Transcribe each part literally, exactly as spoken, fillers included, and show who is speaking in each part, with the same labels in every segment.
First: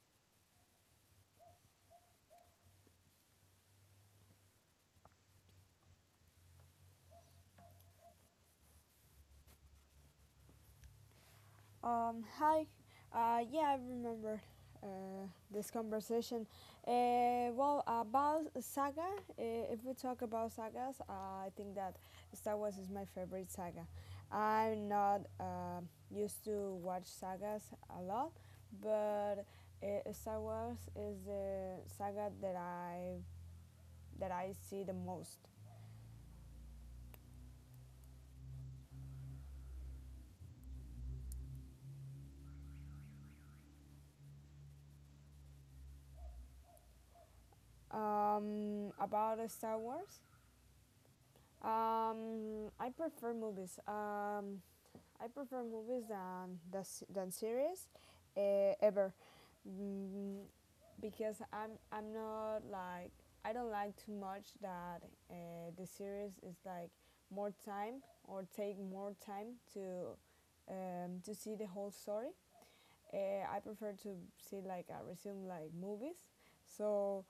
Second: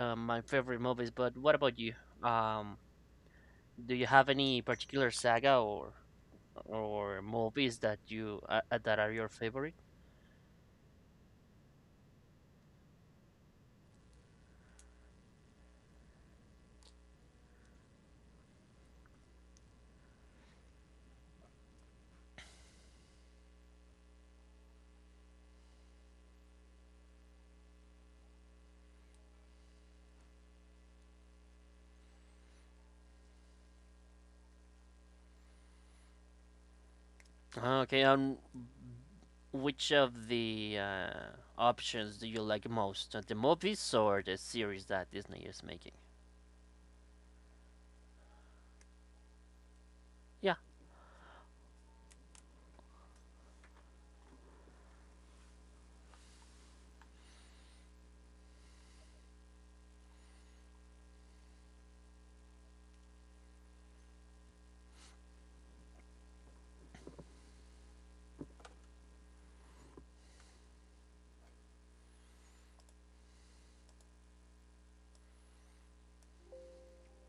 Speaker 1: uh, my favorite movies, but what about you? Um, do you have any particular saga or or movies that you uh, uh, that are your favorite?
Speaker 2: Um, hi. Uh, yeah, I remember uh, this conversation. Uh, well, about saga, uh, if we talk about sagas, uh, I think that Star Wars is my favorite saga. I'm not uh, used to watch sagas a lot, but uh, Star Wars is the saga that I that I see the most.
Speaker 1: Ah, okay, um, which of the uh, options do you like most? Uh, The movies or the series that Disney is making?
Speaker 2: Um, about Star Wars,
Speaker 1: Yeah,
Speaker 2: um, I prefer movies. Um, I prefer movies than the, than series uh, ever mm, because I'm I'm not like I don't like too much that uh, the series is like more time or take more time to um, to see the whole story. Uh, I prefer to see like a resume like movies. So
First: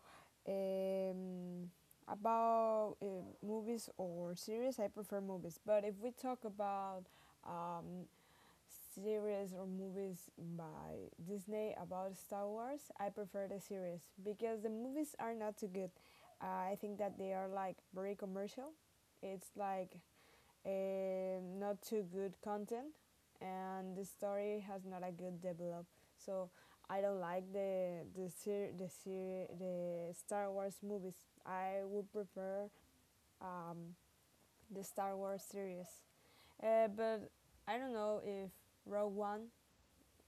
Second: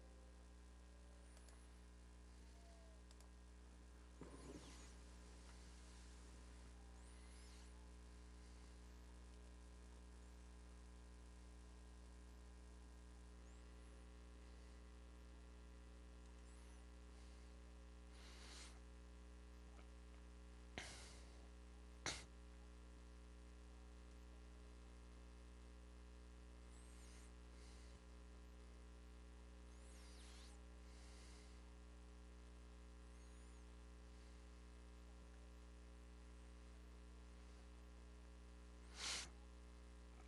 Speaker 2: um, about uh, movies or series, I prefer movies. But if we talk about um, series or movies by Disney about Star Wars, I prefer the series because the movies are not too good. Uh, I think that they are like very commercial. It's like a not too good content, and the story has not a good develop. So I don't like the the ser- the ser- the Star Wars movies. I would prefer um, the Star Wars series. Uh, but I don't know if Rogue One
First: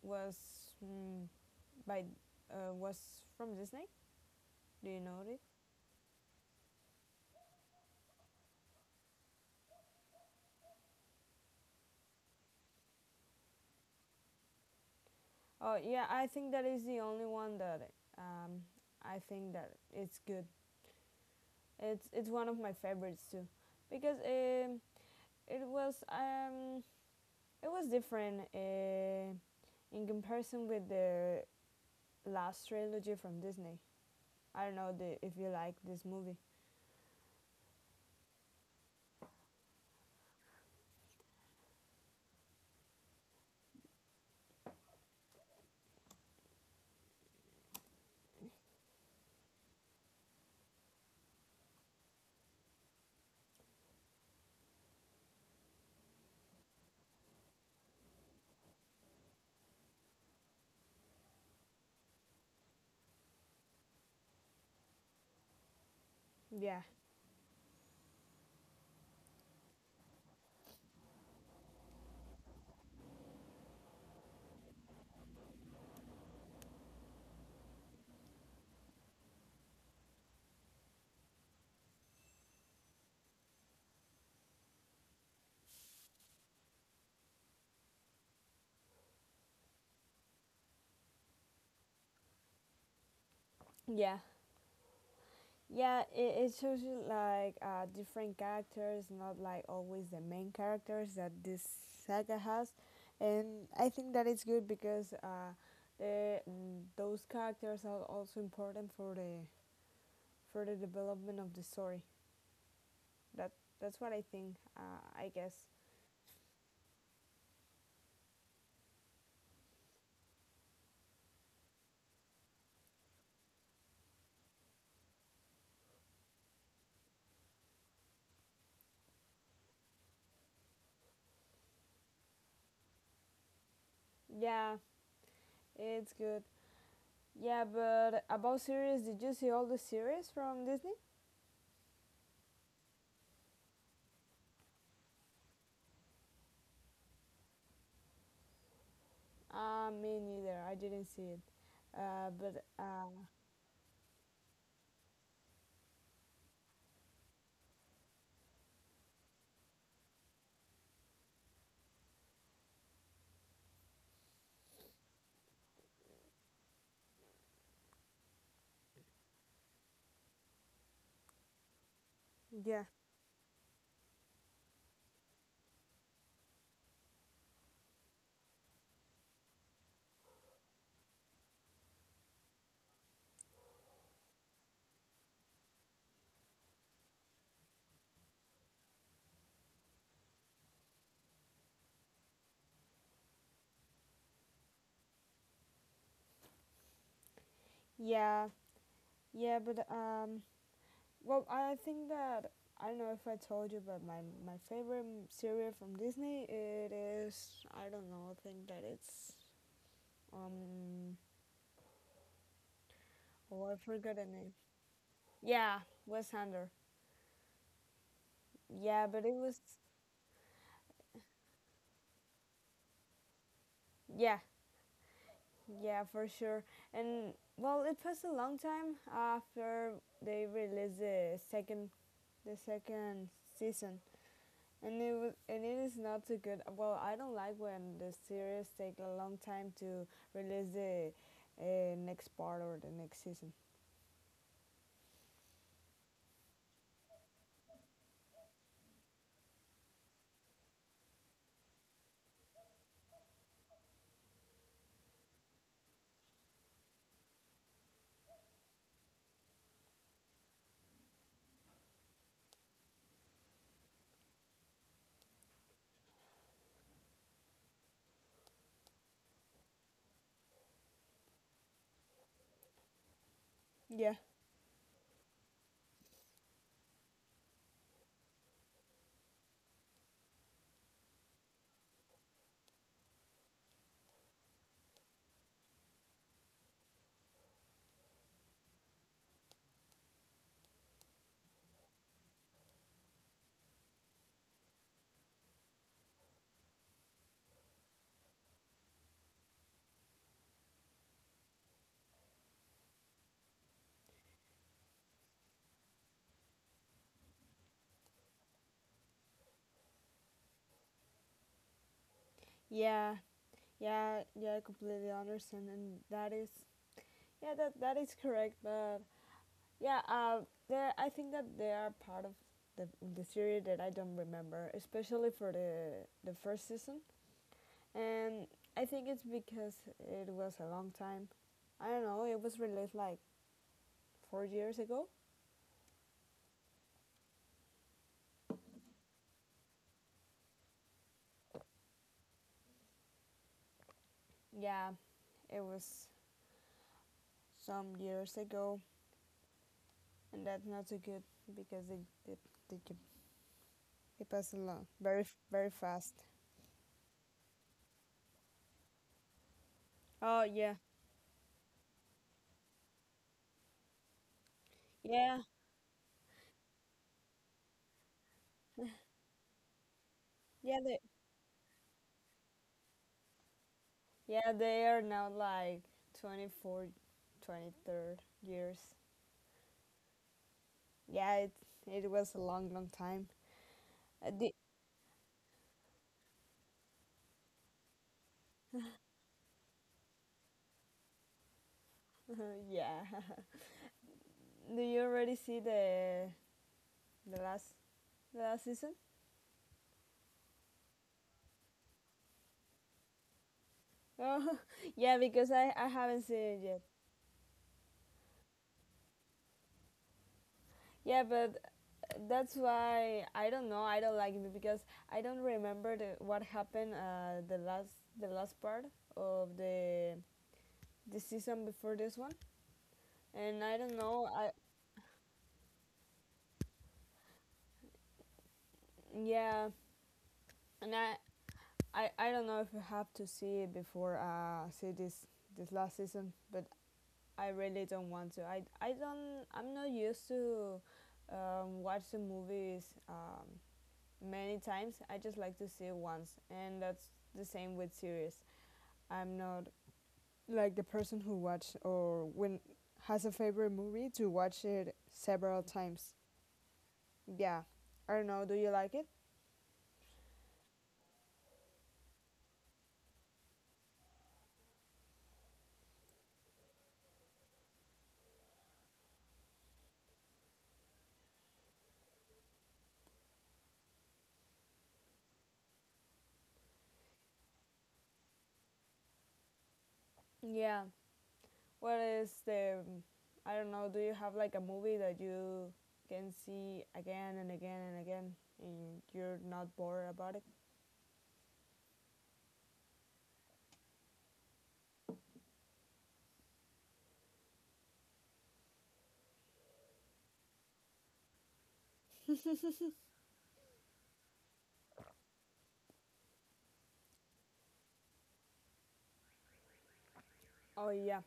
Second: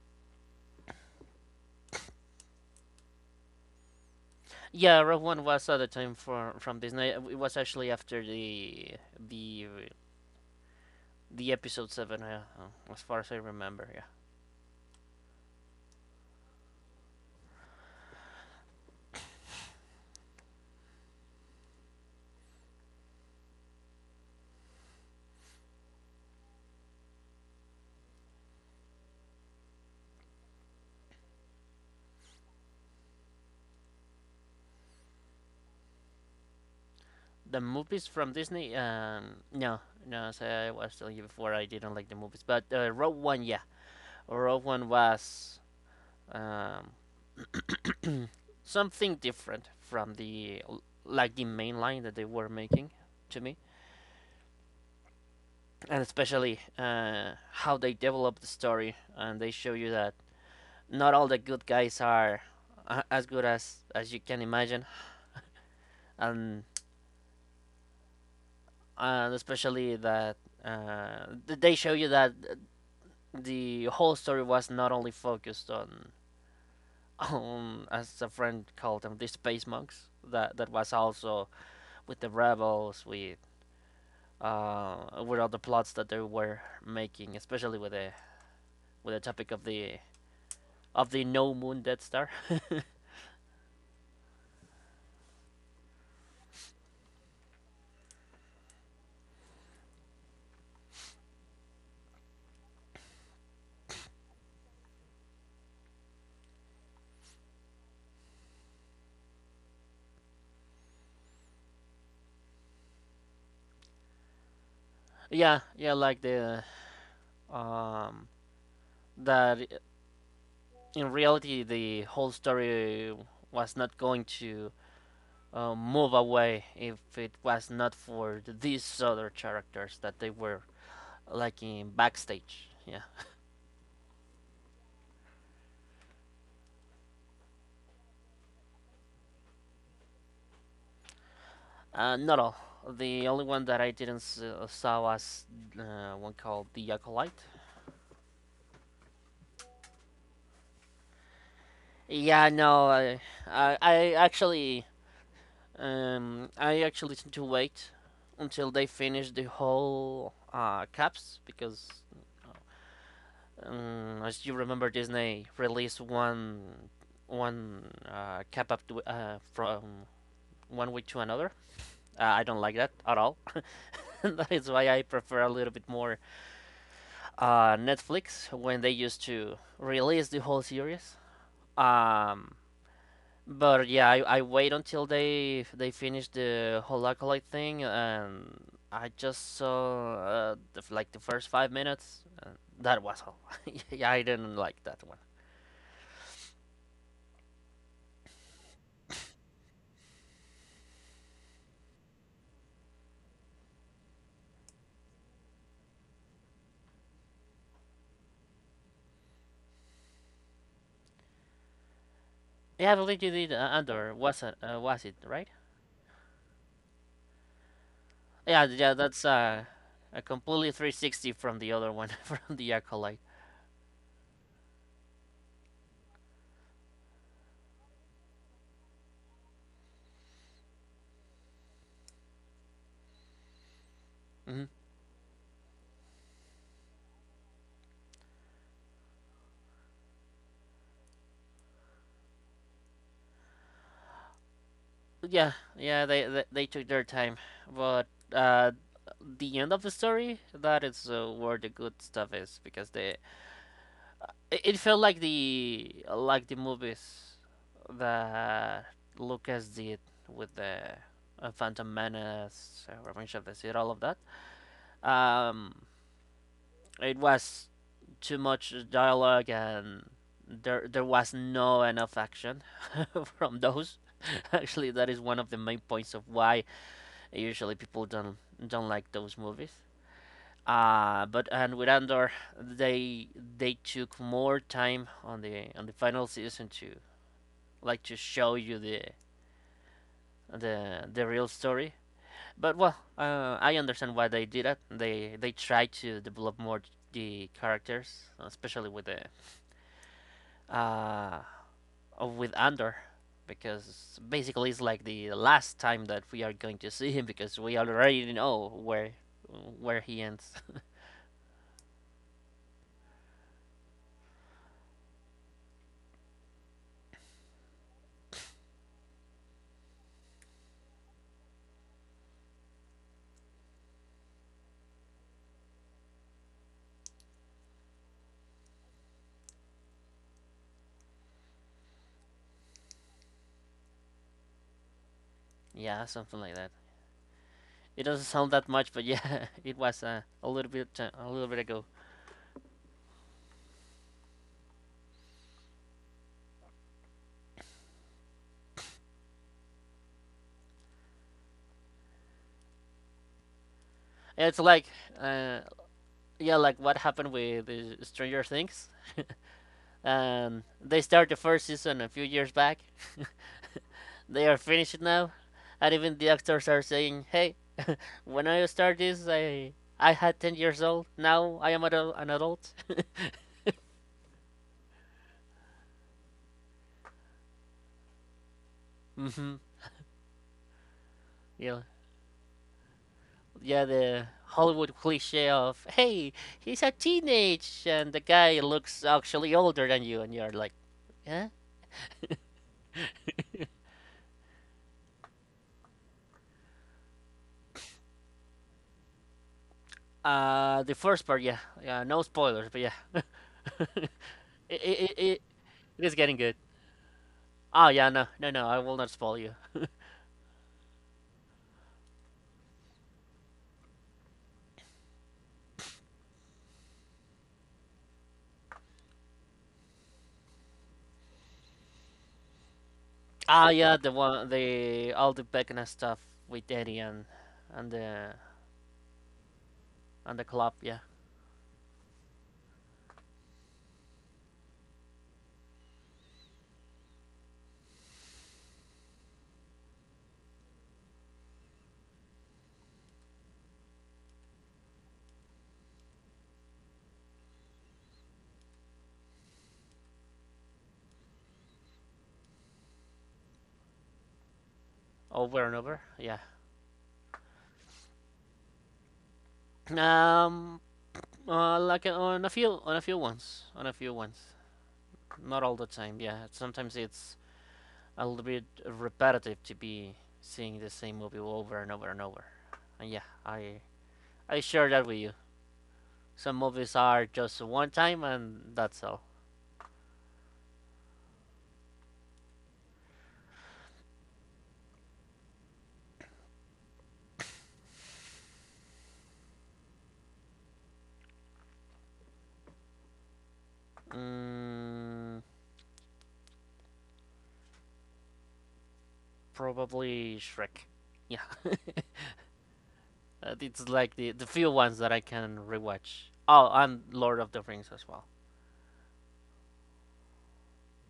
Speaker 2: was mm, by uh, was from Disney. Do
Speaker 1: yeah,
Speaker 2: you know
Speaker 1: Rogue
Speaker 2: it?
Speaker 1: One was at the time for from Disney. Uh, It was actually after the the the episode seven, uh, uh, as far as I remember. Yeah.
Speaker 2: Oh yeah, I think that is the only one that um, I think that it's good. It's it's one of my favorites too, because um, it was um, it was different uh, in comparison with the last trilogy from Disney. I don't know the, if you like this movie.
Speaker 1: The movies from Disney, um, no, no. So I was telling you before I didn't like the movies, but uh, Rogue One, yeah, Rogue One was, um, something different from the, like the main line that they were making to me, and especially uh, how they develop the story and they show you that not all the good guys are uh, as good as as you can imagine, and
Speaker 2: Yeah,
Speaker 1: and especially that uh, they show you that the whole story was not only focused on on, as a friend called them, the space monks, that that was also with the rebels, with uh with all the plots that they were making, especially with the, with the topic of the, of the no moon death star.
Speaker 2: yeah. Yeah, it, it shows you like uh, different characters, not like always the main characters that this saga has, and I think that it's good because uh, the mm, those characters are also important for the for the development of the story. That that's what I think. Uh, I
Speaker 1: Yeah,
Speaker 2: guess.
Speaker 1: yeah, like the, um that in reality the whole story was not going to uh, move away if it was not for these other characters that they were like in backstage. Yeah,
Speaker 2: Yeah, it's good. Yeah, but about series, did you see all the series from Disney?
Speaker 1: uh, not all. The only one that I didn't s- uh, saw was uh, one called The Acolyte.
Speaker 2: Uh, me neither. I didn't see it. Uh,
Speaker 1: Yeah,
Speaker 2: but
Speaker 1: no,
Speaker 2: uh,
Speaker 1: I, I, I actually, um, I actually tend to wait until they finish the whole uh, caps because, um, as you remember, Disney released one, one uh, cap up to, uh, from one week to another. Uh, I don't like
Speaker 2: yeah.
Speaker 1: that at all. That is why I prefer a little bit more uh, Netflix when they used to release the whole series. Um, but yeah, I, I wait until they they finish the whole acolyte thing, and I just saw uh, the, like the first five minutes. And that was all. Yeah, I didn't like that one.
Speaker 2: Yeah, Yeah, but um, well, I think that I don't know if I told you, but my my favorite m- cereal from Disney it is I don't know. I think that it's um
Speaker 1: Yeah, I believe you did,
Speaker 2: oh,
Speaker 1: uh,
Speaker 2: I
Speaker 1: Andor.
Speaker 2: forgot the
Speaker 1: Was
Speaker 2: name.
Speaker 1: it? Uh, was it right?
Speaker 2: Yeah, West Hander.
Speaker 1: Yeah, yeah,
Speaker 2: Yeah,
Speaker 1: that's
Speaker 2: but it was
Speaker 1: uh, a completely three sixty from the other one, from the acolyte.
Speaker 2: yeah yeah for sure. And well, it passed a long time after they released the second the second season.
Speaker 1: Hmm.
Speaker 2: And it was, and it is not too good. Well, I don't like when the series take a long time to release the uh, next part or the next season.
Speaker 1: Yeah, yeah, they they, they took their time, but uh, the end of the story, that is uh, where the good stuff is, because they, it, it felt like the, like the movies that Lucas did with the uh, Phantom Menace, uh, Revenge of the Sith, all of that. Um, it was too much dialogue and there there was no enough action from those.
Speaker 2: Yeah.
Speaker 1: Actually, that is one of the main points of why usually people don't don't like those movies. Uh, but and with Andor, they they took more time on the, on the final season to, like, to show you the the the real story. But well, uh, I understand why they did that. They they tried to develop more the characters, especially with the uh with Andor, because basically it's like the last time that we are going to see him because we already know where where he ends.
Speaker 2: Yeah, yeah, yeah. I completely understand, and that is yeah, that that is correct. But yeah, uh, there I think that they are part of the the series that I don't remember, especially for the the first season, and I think it's because it was a long time. I don't know. It was released like four years ago.
Speaker 1: Yeah, something like that. It doesn't sound that much, but yeah, it was uh, a little bit, uh, a little bit ago.
Speaker 2: Yeah, it was some years ago, and that's not so good because it it it they pass
Speaker 1: It's
Speaker 2: along
Speaker 1: like,
Speaker 2: very f-
Speaker 1: uh,
Speaker 2: very fast.
Speaker 1: yeah, like what happened with the Stranger Things.
Speaker 2: Oh
Speaker 1: Um,
Speaker 2: yeah,
Speaker 1: they start the first season a few years back. They are finished now,
Speaker 2: yeah,
Speaker 1: and even the actors are saying, "Hey, when I started this, I I had ten
Speaker 2: yeah.
Speaker 1: years
Speaker 2: They
Speaker 1: old. Now I am adult, an adult."
Speaker 2: yeah they are now like twenty four, twenty third years.
Speaker 1: Hmm.
Speaker 2: Yeah, it
Speaker 1: Yeah,
Speaker 2: it was a long long time.
Speaker 1: yeah, the
Speaker 2: Uh, the,
Speaker 1: Hollywood cliche of hey, he's a teenage and the guy looks actually older than you and you're like, yeah.
Speaker 2: yeah. Do you already see the the last the last season?
Speaker 1: Uh the first part, yeah, yeah, no spoilers, but yeah. it,
Speaker 2: Oh
Speaker 1: it,
Speaker 2: yeah,
Speaker 1: it, it
Speaker 2: because I I
Speaker 1: is
Speaker 2: haven't
Speaker 1: getting
Speaker 2: seen it
Speaker 1: good.
Speaker 2: yet.
Speaker 1: Oh yeah, no, no, no, I will not spoil you.
Speaker 2: Yeah, but that's why I don't know. I don't like it because I don't remember the, what happened uh, the last the last part of the the season before this one, and
Speaker 1: Ah
Speaker 2: I don't
Speaker 1: yeah, the
Speaker 2: know. I
Speaker 1: one, the all the Beckner stuff with Eddie and and the,
Speaker 2: yeah,
Speaker 1: and the club,
Speaker 2: and
Speaker 1: yeah.
Speaker 2: I I, I don't know if you have to see it before uh see this this last season, but I really don't want to. I I don't. I'm not used to um, watch the movies um, many times. I just like to see it once, and that's the same with series. I'm not like the person who watch or when has a favorite movie to watch it several
Speaker 1: Over and over,
Speaker 2: times.
Speaker 1: yeah.
Speaker 2: Yeah. I don't know. Do you like it?
Speaker 1: um uh, like on a few, on a few ones on a few ones, not all the time, yeah. Sometimes it's a little bit repetitive to be seeing the same movie over and over and over. And yeah, I I share that with you. Some movies are just one time and that's all.
Speaker 2: Yeah. What is the I don't know. Do you have like a movie that you can see again and again and again and you're not bored about it?
Speaker 1: Mm, probably Shrek. Yeah, it's like the the few ones that I can rewatch. Oh, and Lord of the Rings as well.
Speaker 2: Oh yeah.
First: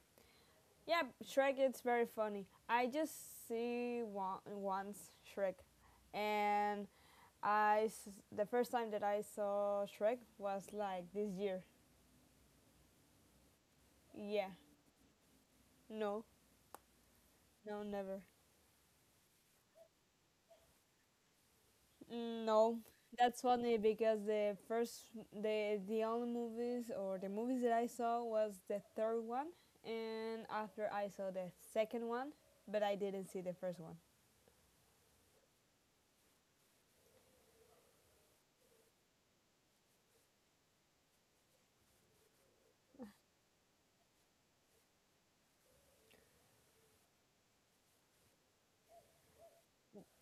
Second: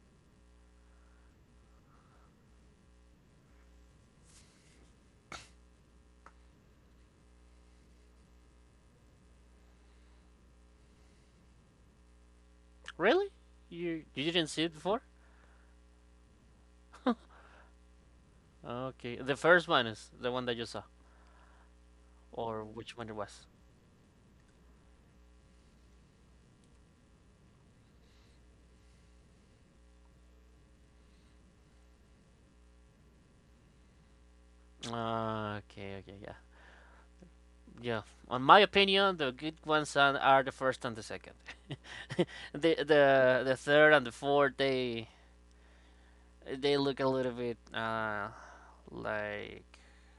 Speaker 2: Yeah, Shrek it's very funny. I just see one, once Shrek and I the first time that I saw Shrek was like this year.
Speaker 1: Really? You you
Speaker 2: Yeah,
Speaker 1: didn't see it before?
Speaker 2: no, no, never.
Speaker 1: Okay, the first one is the one that you saw,
Speaker 2: Mm,
Speaker 1: or
Speaker 2: no,
Speaker 1: which one it
Speaker 2: that's
Speaker 1: was?
Speaker 2: funny because the first, the the only movies or the movies that I saw was the third one, and after I saw the second one, but I didn't see the first one.
Speaker 1: Ah, okay, okay, yeah. Yeah, on my opinion, the good ones are are the first and the second. the the the third and the fourth, they they look a little bit uh like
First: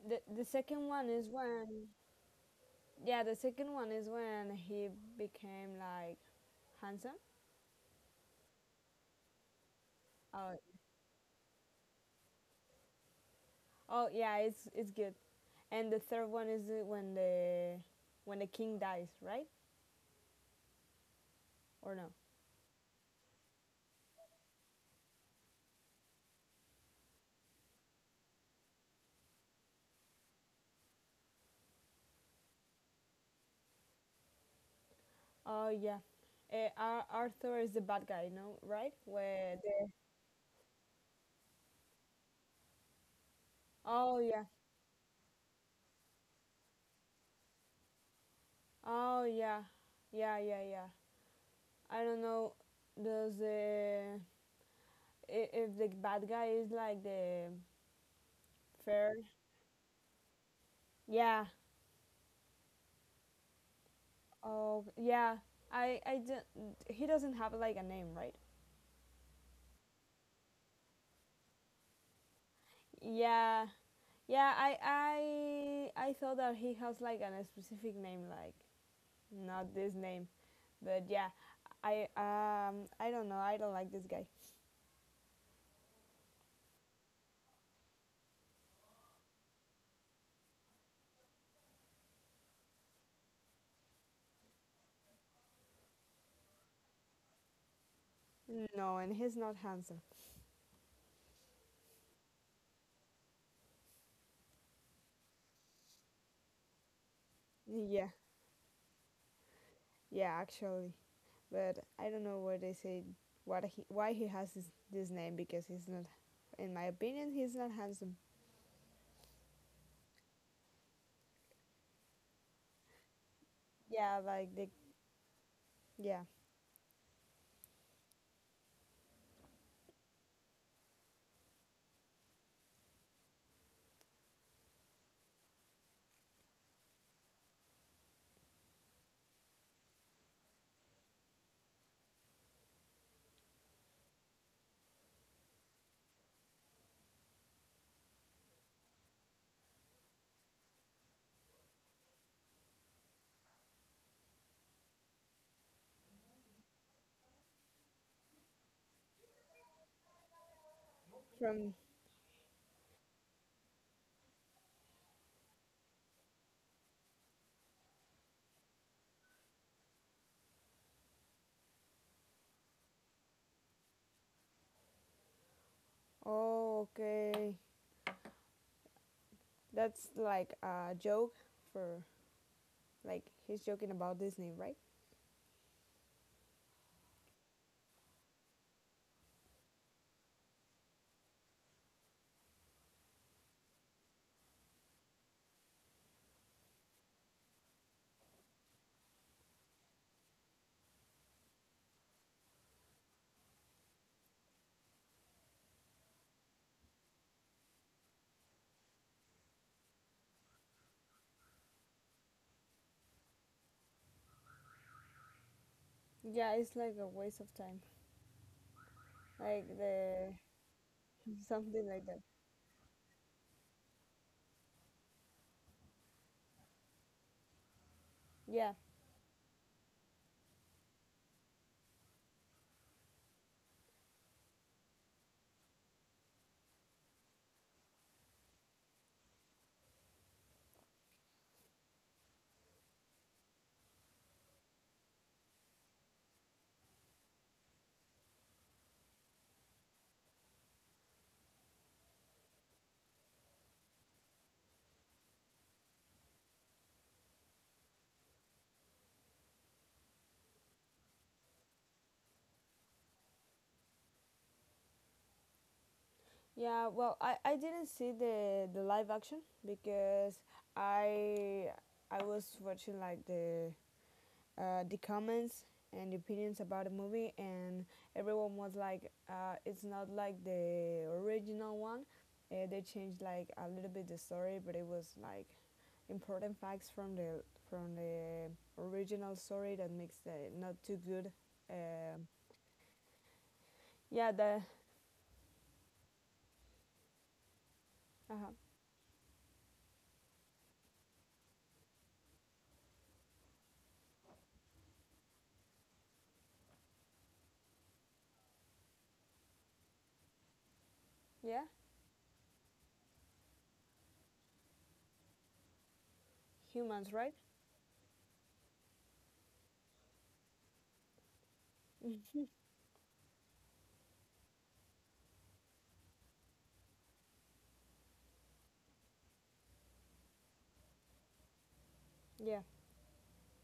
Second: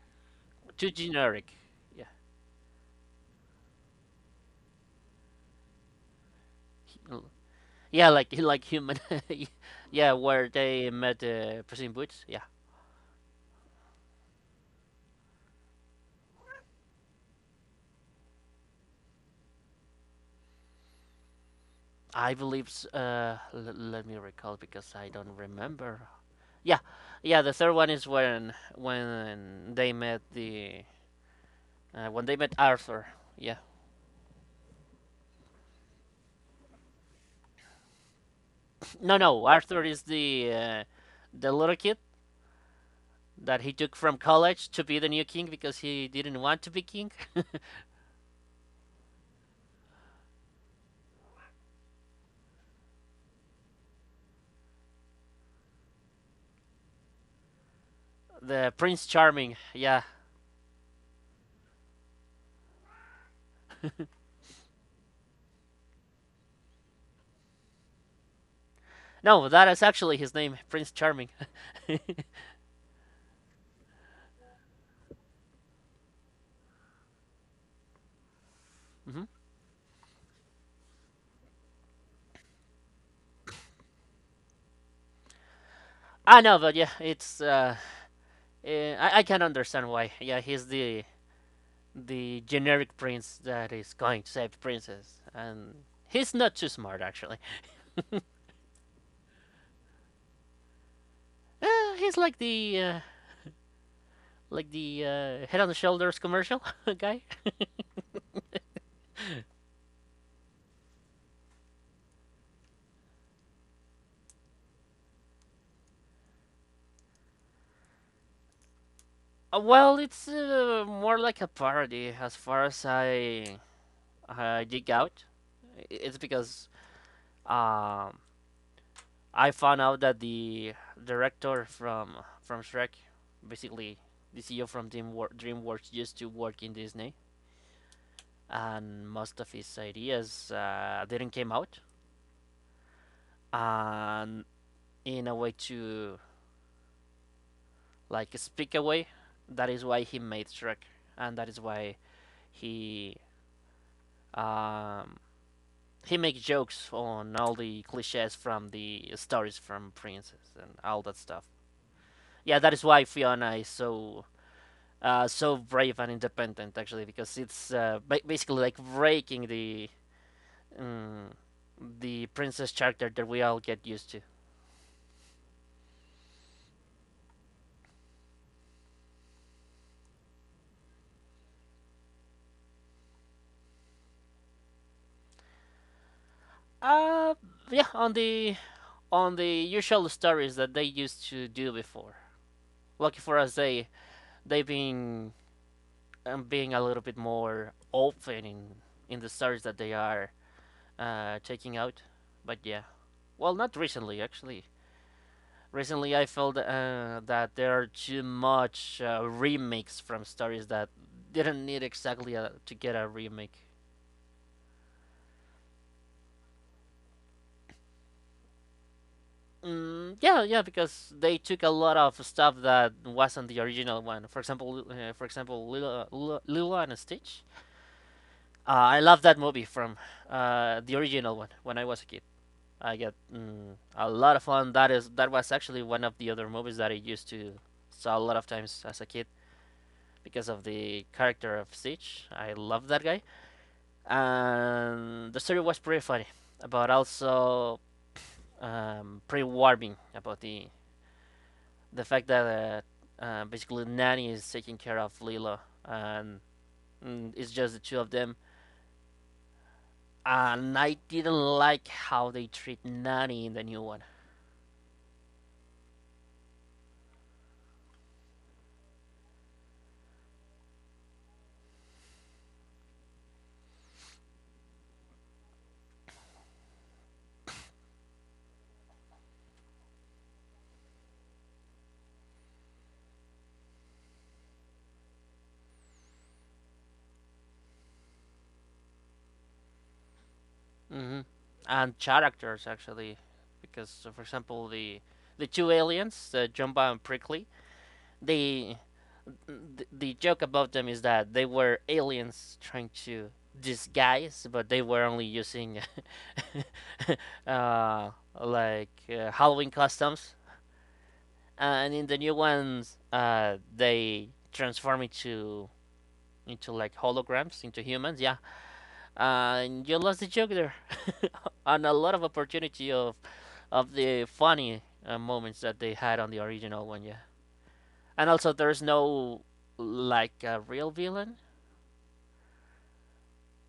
Speaker 2: The the second
Speaker 1: too
Speaker 2: one is
Speaker 1: generic.
Speaker 2: when,
Speaker 1: Yeah,
Speaker 2: yeah, the second one is when he became like handsome.
Speaker 1: hu- yeah, like like human. Yeah,
Speaker 2: Oh,
Speaker 1: where they met, uh, Puss in Boots. Yeah,
Speaker 2: oh yeah, it's it's good. And the third one is the- when the when the king dies, right? Or no?
Speaker 1: I believe. S- Uh, l- let me recall because I don't remember. Yeah, yeah, the third one is when when they met the, uh, when they met Arthur. Yeah.
Speaker 2: Oh yeah, uh, Ar- Arthur is the bad guy, no, right?
Speaker 1: No, no,
Speaker 2: Where
Speaker 1: Arthur
Speaker 2: the
Speaker 1: is the, uh, the little kid that he took from
Speaker 2: oh yeah,
Speaker 1: college to be the new king because he didn't want to be king.
Speaker 2: oh yeah, yeah yeah yeah. I don't know. Does the I- if the bad guy is like the
Speaker 1: The Prince
Speaker 2: fair?
Speaker 1: Charming, yeah.
Speaker 2: Yeah. Oh yeah. I I don't. He doesn't have like a name, right?
Speaker 1: No, that is actually his name, Prince Charming.
Speaker 2: Yeah. Yeah. I I I thought that he has like an, a specific name, like
Speaker 1: Mhm.
Speaker 2: not this name, but yeah. I um I don't know. I don't like this guy.
Speaker 1: I know, but yeah, it's uh, eh, I, I can understand why. Yeah, he's the the generic prince that is going to save the princess, and he's not too smart actually.
Speaker 2: No, and he's not handsome.
Speaker 1: Uh, he's like the, uh, like the uh, head on the shoulders commercial guy.
Speaker 2: Yeah, yeah, actually, but I don't know what they say. What he, why he has this, this name? Because he's not, in my opinion, he's not handsome.
Speaker 1: Uh, well, it's uh, more like a parody as far as I
Speaker 2: Yeah, like
Speaker 1: uh,
Speaker 2: the
Speaker 1: dig out. I- It's
Speaker 2: yeah
Speaker 1: because, um, I found out that the director from from Shrek, basically the C E O from DreamWor- DreamWorks, used to work in Disney, and most of his ideas uh, didn't came out. And in a way to, like, speak away, that is why he made Shrek, and that is why he, um, he makes jokes on all the cliches from the stories from Princess and all that stuff.
Speaker 2: from.
Speaker 1: Yeah, that is why Fiona is so, uh, so brave and independent actually because it's uh, ba- basically like breaking the, um, the princess character that we all get used to.
Speaker 2: Oh, okay. That's like a joke for like he's joking about Disney, right?
Speaker 1: Uh, yeah, on the, on the usual stories that they used to do before. Lucky for us, they they've been, um, being a little bit more open in in the stories that they are uh, checking out. But yeah, well, not recently actually. Recently, I felt uh, that there are too much uh, remakes from stories that didn't need exactly a, to get a remake.
Speaker 2: Yeah, it's like a waste of time. Like
Speaker 1: Mm,
Speaker 2: the
Speaker 1: yeah, yeah, because they took a
Speaker 2: something
Speaker 1: lot
Speaker 2: like
Speaker 1: of
Speaker 2: that.
Speaker 1: stuff that wasn't the original one. For example, uh, for example, Lilo, Lilo, Lilo and Stitch.
Speaker 2: Yeah,
Speaker 1: Uh, I love that movie from, uh, the original one when I was a kid. I get, mm, a lot of fun. That is, that was actually one of the other movies that I used to saw a lot of times as a kid because of the character of Siege. I love that guy, and the story was pretty funny, but also, um, pretty warming about the the fact that uh, uh, basically Nanny is taking care of Lilo, and, mm, it's just the two of them. And I didn't like how they treat Nanny in the new one.
Speaker 2: yeah, well, I, I didn't see the the live action because I I was watching like the uh, the comments and the opinions about the movie, and everyone was like, uh, it's not like the original one. Uh, they changed like a little bit the story, but it was like important facts from the from the original story that makes the not too
Speaker 1: Hmm.
Speaker 2: good.
Speaker 1: And
Speaker 2: Um
Speaker 1: characters actually, because uh, for
Speaker 2: yeah, the
Speaker 1: example the the two aliens, uh, Jumba and Prickly,
Speaker 2: uh
Speaker 1: they, th- the joke about them is that they were aliens trying to disguise, but they were only using uh, like, uh, Halloween customs.
Speaker 2: yeah
Speaker 1: And in the new ones, uh, they transform into into like
Speaker 2: humans, right?
Speaker 1: holograms, into humans. Yeah, and you lost the joke there, on a lot of opportunity of of the funny uh, moments that they had on the original one, yeah. And also there's no, like, a real villain
Speaker 2: Yeah,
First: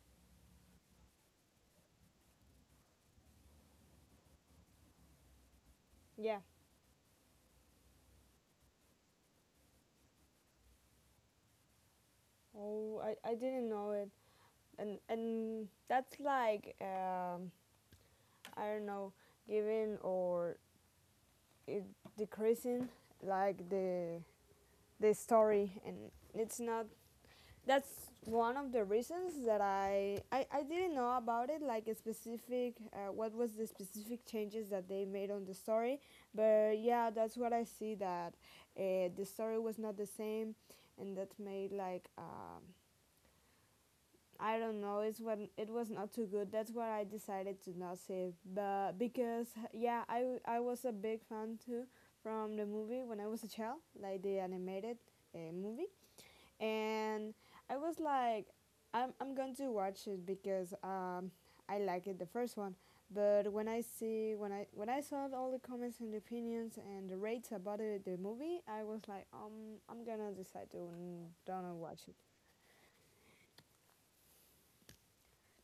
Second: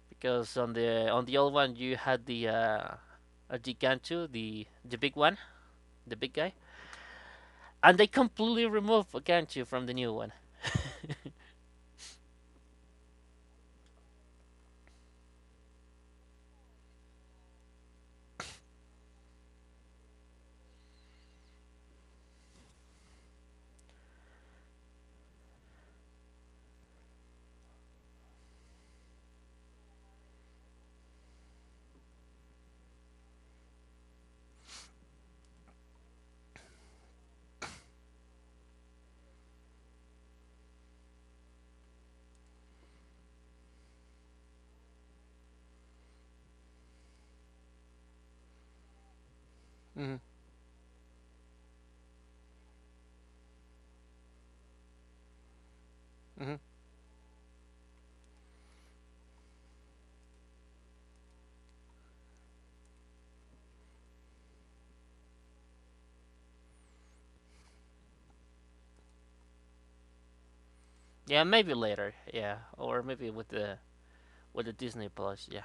Speaker 1: because on the, on the old one you had the uh uh, the Gantu, the the big one, the big
Speaker 2: yeah.
Speaker 1: guy, and they completely removed Gantu from the new one.
Speaker 2: Oh, I, I didn't know it. And and that's like um, I don't know, giving or it decreasing like the the story and it's not that's one of the reasons that I I, I didn't know about it like a specific uh, what was the specific changes that they made on the story but yeah that's what I see that uh, the story was not the same and that made like um, I don't know. It's when it was not too good. That's why I decided to not see it. But because yeah,
Speaker 1: Hmm.
Speaker 2: I I was a big fan too from the movie when I was a child, like the animated uh, movie,
Speaker 1: Hmm.
Speaker 2: and I was like, I'm I'm going to watch it because um I like it the first one. But when I see when I when I saw all the comments and opinions and the rates about it, the movie, I was like, um, I'm gonna decide to n-
Speaker 1: Yeah, maybe
Speaker 2: don't watch
Speaker 1: later,
Speaker 2: it.
Speaker 1: yeah, or maybe with the, with the Disney Plus, yeah.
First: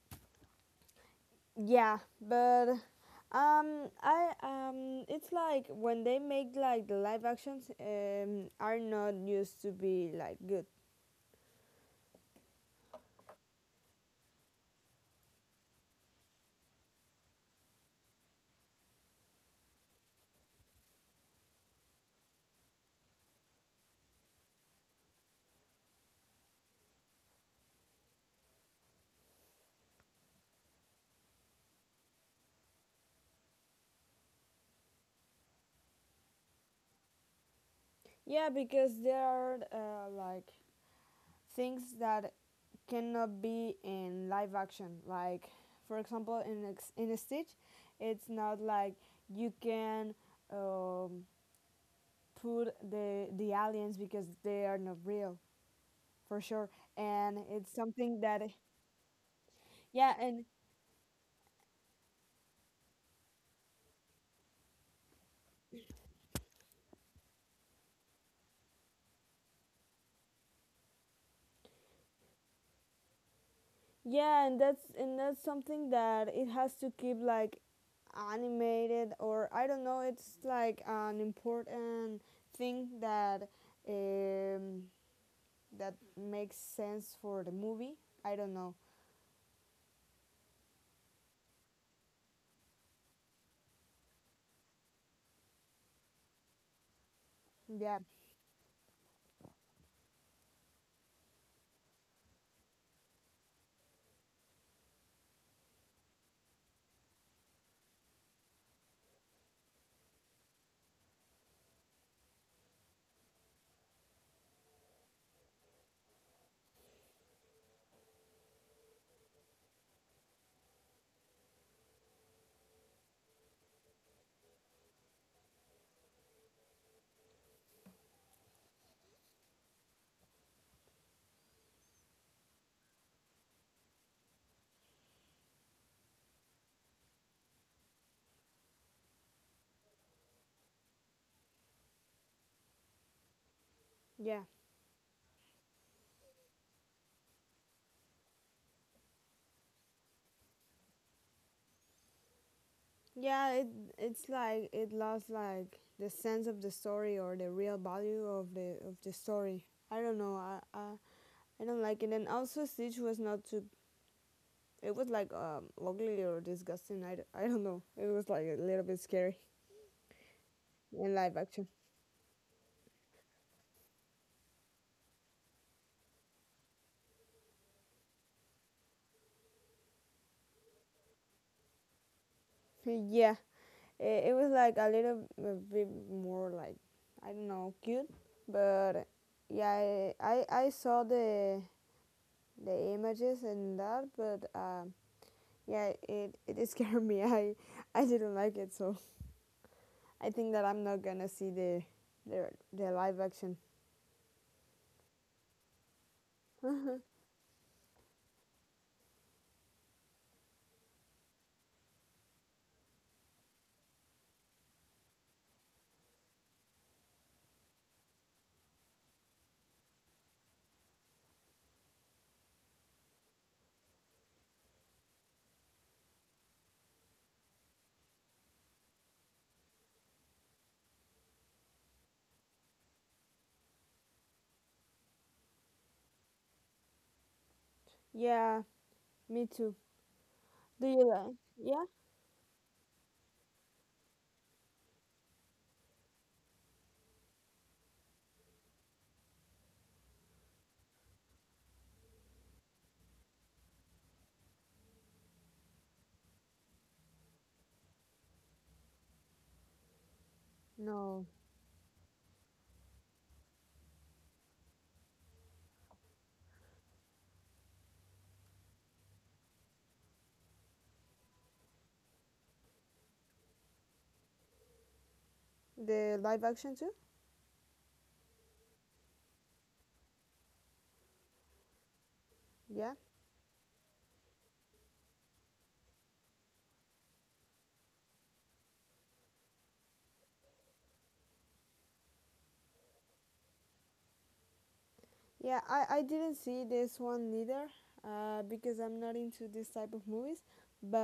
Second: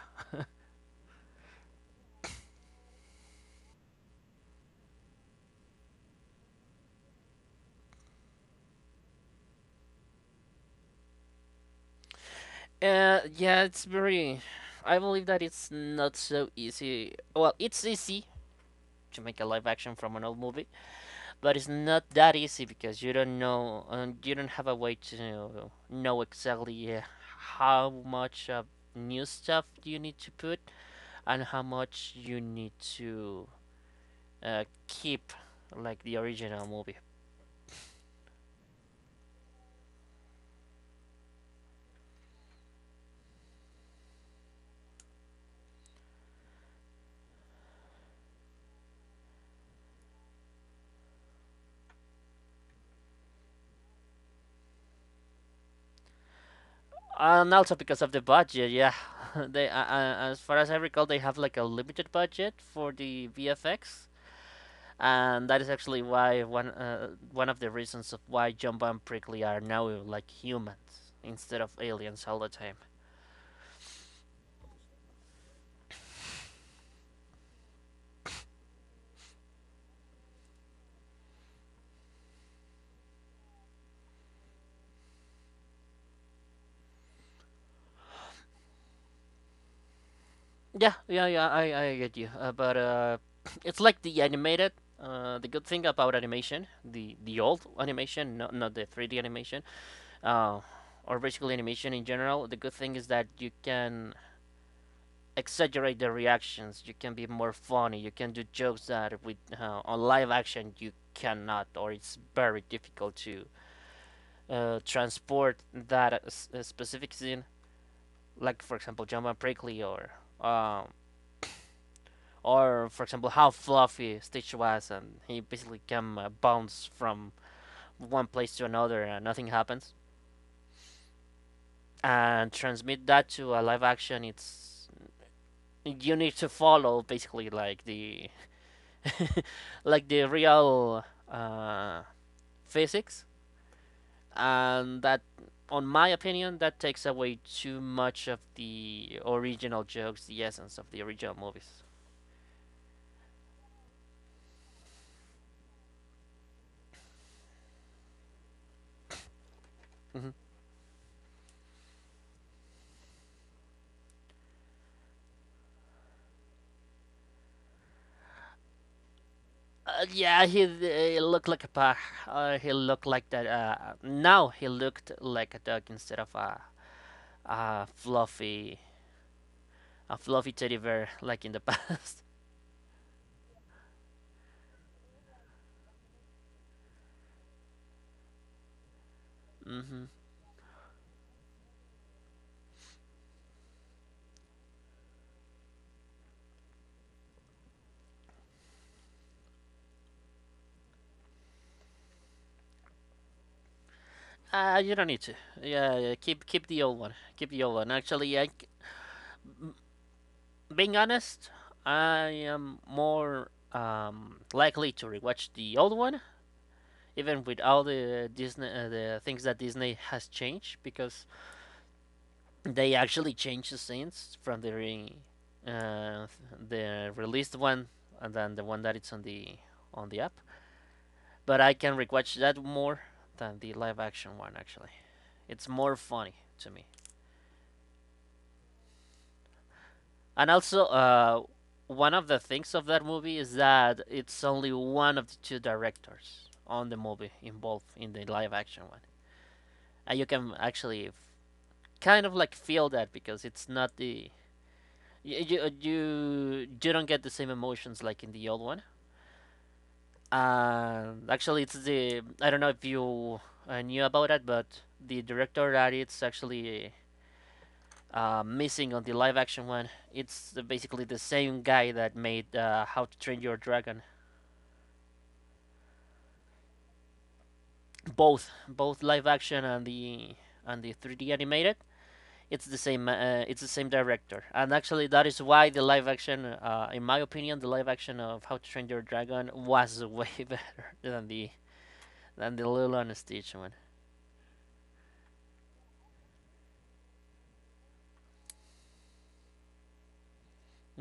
Speaker 2: Yeah, but um, I um, it's like when they make like the live actions um are not used to be like good.
Speaker 1: Uh, yeah, it's very. I believe that it's not so easy. Well, it's easy to make a live action from an old movie, but it's not that easy because you don't know, um, you don't have a way to know exactly uh, how much of new stuff you need to put and how much you need to uh, keep like the original movie.
Speaker 2: Yeah, because there are uh, like things that cannot be in live action. Like for example, in a, in a Stitch, it's not like you can um put the the aliens because they are not real for sure, and
Speaker 1: And also
Speaker 2: it's
Speaker 1: because of the
Speaker 2: something that
Speaker 1: budget, yeah. they, uh, uh,
Speaker 2: yeah
Speaker 1: As
Speaker 2: and
Speaker 1: far as I recall, they have like a limited budget for the V F X, and that is actually why one uh, one of the reasons of why Jumbo and Prickly are now like humans instead of aliens all the time.
Speaker 2: yeah, and that's and that's something that it has to keep like animated or I don't know. It's like an important thing that um, that makes sense for the movie. I don't know.
Speaker 1: Yeah, yeah, yeah. I I get you, uh, but uh, it's like the animated. Uh, the good thing about animation, the the old
Speaker 2: Yeah,
Speaker 1: animation, not not the three D animation, uh, or basically animation in general. The good thing is that you can exaggerate the reactions. You can be more funny. You can do jokes that with uh, on live action you cannot, or it's very difficult to uh, transport that uh, specific scene, like for example Jumpman Prickly, or um, or for example how fluffy Stitch was, and he basically can uh, bounce from one place to another and nothing happens, and transmit that to a live action. It's You need to follow basically like the like the real uh, physics,
Speaker 2: yeah,
Speaker 1: and that, on my opinion, that takes away too much of the original jokes, the essence of the original movies.
Speaker 2: yeah. It it's like it lost like the sense of the story or the real value of the of the story. I don't
Speaker 1: Mhm.
Speaker 2: know. I I, I don't like it. And also, Stitch was not too It was like um, ugly or disgusting. I, d- I don't know. It was like a little bit scary
Speaker 1: Uh, yeah, he,
Speaker 2: in
Speaker 1: he
Speaker 2: live
Speaker 1: looked like a
Speaker 2: action.
Speaker 1: pug. Uh, he looked like that, uh, now he looked like a duck instead of a, a fluffy, a fluffy teddy bear like in the past.
Speaker 2: yeah, it, it was like a little a bit more like I don't know cute, but yeah,
Speaker 1: Hmm.
Speaker 2: I I, I saw the the images and that, but um, yeah, it, it scared me. I I didn't like it, so I think that I'm not gonna see the the the live action.
Speaker 1: Uh, you don't need to. Yeah, yeah, keep keep the old one, keep the old one. Actually I, c- being honest, I am more um, likely to rewatch the old one, even with all the Disney, uh, the things that Disney has changed, because they actually changed the scenes from the re- uh, the released one and then the one that it's on the on the app. But I can rewatch that more than the live action one, actually. It's more funny to me.
Speaker 2: Yeah, me too.
Speaker 1: And also,
Speaker 2: Do you
Speaker 1: uh,
Speaker 2: like? Yeah.
Speaker 1: one of the things of that movie is that it's only one of the two directors on the movie involved in the live action one. And you can actually kind of like feel that, because it's not the, you you you, don't get the same emotions like in the old one. And
Speaker 2: No,
Speaker 1: actually, it's the, I don't know if you uh, knew about that, but the director that it's actually uh, missing on the live action one, it's basically the same guy that made uh, How to Train Your Dragon,
Speaker 2: the live action too.
Speaker 1: both both live action and the and the three D animated. It's the
Speaker 2: Yeah.
Speaker 1: same, uh, it's the same director, and actually that is why the live action, uh, in my opinion, the live action of How to Train Your Dragon was way better than the than the Little and Stitch one.
Speaker 2: Yeah, I, I didn't see this one neither uh, because I'm not into this type of movies.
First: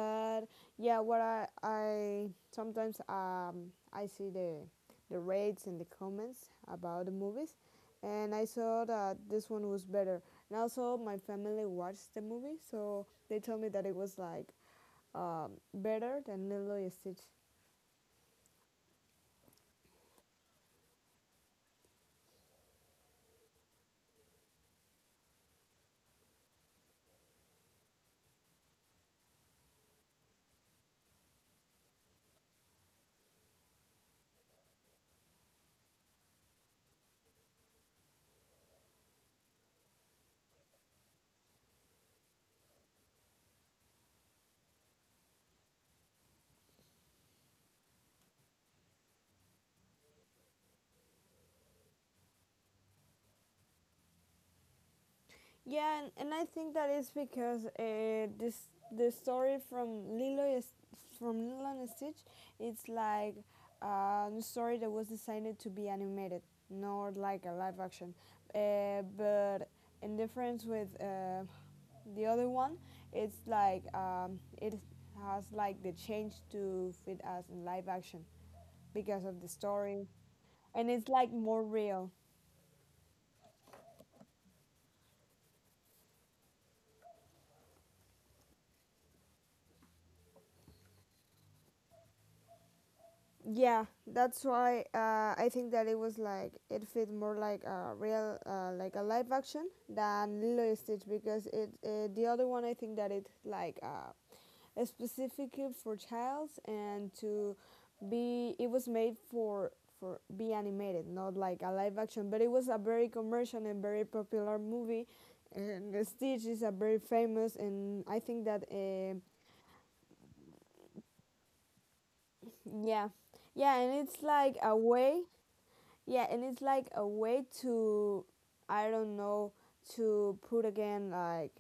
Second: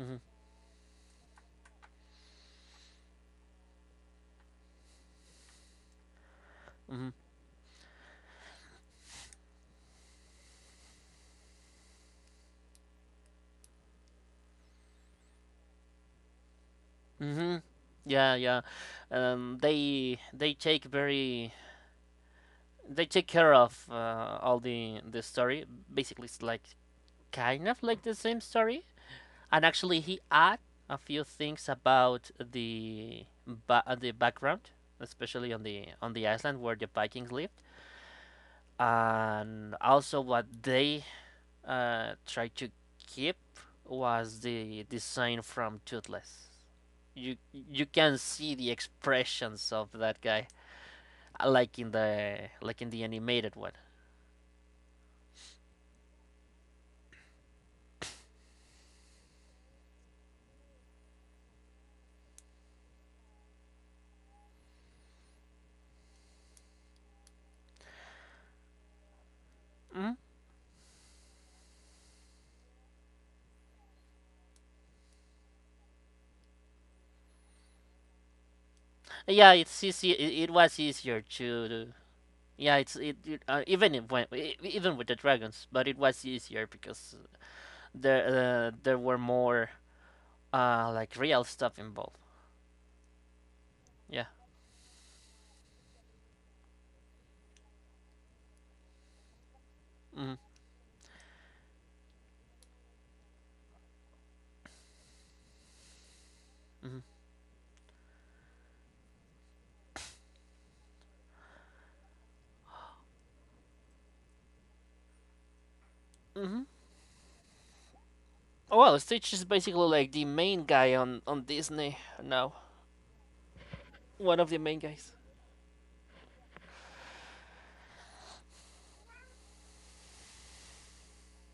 Speaker 1: Mm-hmm,
Speaker 2: yeah, what I, I sometimes um, I see the the rates and the comments about
Speaker 1: mm-hmm,
Speaker 2: the movies, and I saw that this one was better. And also, my family watched the movie, so they told me that it was like um, better than Lilo and Stitch.
Speaker 1: mm-hmm. Yeah, yeah. um, they they take very, they take care of uh, all the the story. Basically, it's like kind of like the same story, and actually he add a few things about the ba- uh, the background, especially on the on the island where the Vikings lived, and also what they uh, tried to keep was the design from Toothless. You you can see the expressions of that guy, uh, like in the like in the animated one.
Speaker 2: Yeah, and, and I think that is because uh, this the story from Lilo is from Lilo and Stitch. It's like uh, a story that was designed to be animated, not like a live action. Uh, but in
Speaker 1: Mhm.
Speaker 2: difference with uh, the other one, it's like um, it has like the change to fit as in live action because of the
Speaker 1: Yeah, it's
Speaker 2: story,
Speaker 1: easy. It, it was
Speaker 2: and it's
Speaker 1: easier
Speaker 2: like more
Speaker 1: to.
Speaker 2: real.
Speaker 1: Yeah, it's it, it uh, even if when e- even with the dragons, but it was easier because there uh, there were more uh like real stuff involved.
Speaker 2: Yeah,
Speaker 1: Yeah.
Speaker 2: that's why uh, I think that it was like it fit more like a real, uh, like a live action
Speaker 1: Mhm.
Speaker 2: than Lilo and Stitch because it uh, the other one I think that it like uh, specifically for childs
Speaker 1: Mhm.
Speaker 2: and to be it was made for for be animated, not like a live action. But it was a very commercial and very popular movie, and Stitch is
Speaker 1: Mhm.
Speaker 2: a very famous and I think that
Speaker 1: Well,
Speaker 2: uh,
Speaker 1: Stitch is basically like the main guy on on Disney now.
Speaker 2: yeah, yeah, and it's
Speaker 1: One of
Speaker 2: like
Speaker 1: the
Speaker 2: a
Speaker 1: main guys.
Speaker 2: way. Yeah, and it's like a way to, I don't know, to put again like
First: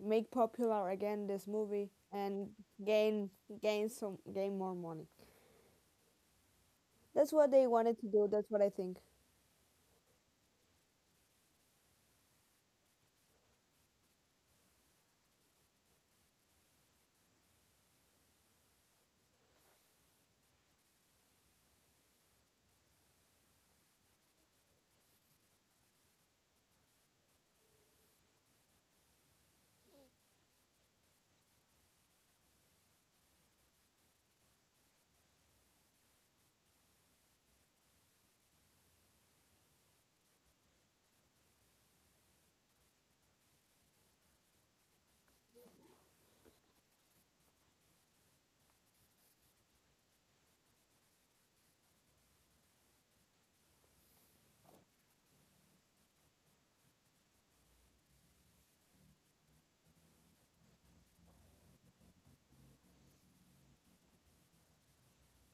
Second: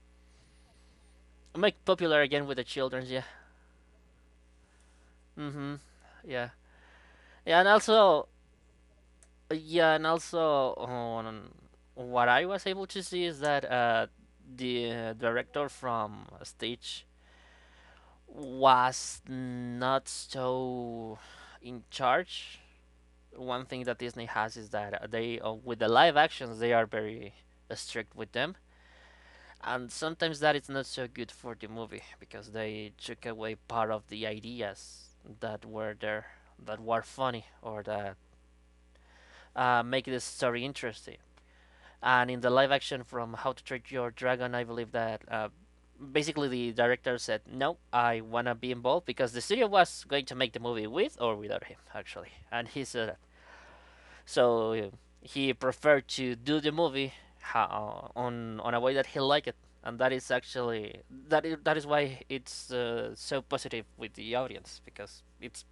Speaker 2: make popular again this
Speaker 1: Make
Speaker 2: movie
Speaker 1: popular again
Speaker 2: and
Speaker 1: with the childrens. Yeah.
Speaker 2: gain gain some gain more money.
Speaker 1: Mhm. Yeah.
Speaker 2: That's what
Speaker 1: Yeah, and
Speaker 2: they wanted to
Speaker 1: also,
Speaker 2: do. That's what I think.
Speaker 1: yeah, and also, um, what I was able to see is that uh the uh, director from Stitch was not so in charge. One thing that Disney has is that they, uh, with the live actions, they are very strict with them, and sometimes that is not so good for the movie because they took away part of the ideas that were there, that were funny, or that uh, make the story interesting. And in the live action from How to Train Your Dragon, I believe that uh, basically the director said, "No, I wanna be involved because the studio was going to make the movie with or without him, actually." And he said, that. So uh, he preferred to do the movie uh, on on a way that he liked it, and that is actually, that is, that is why it's uh, so positive with the audience, because it's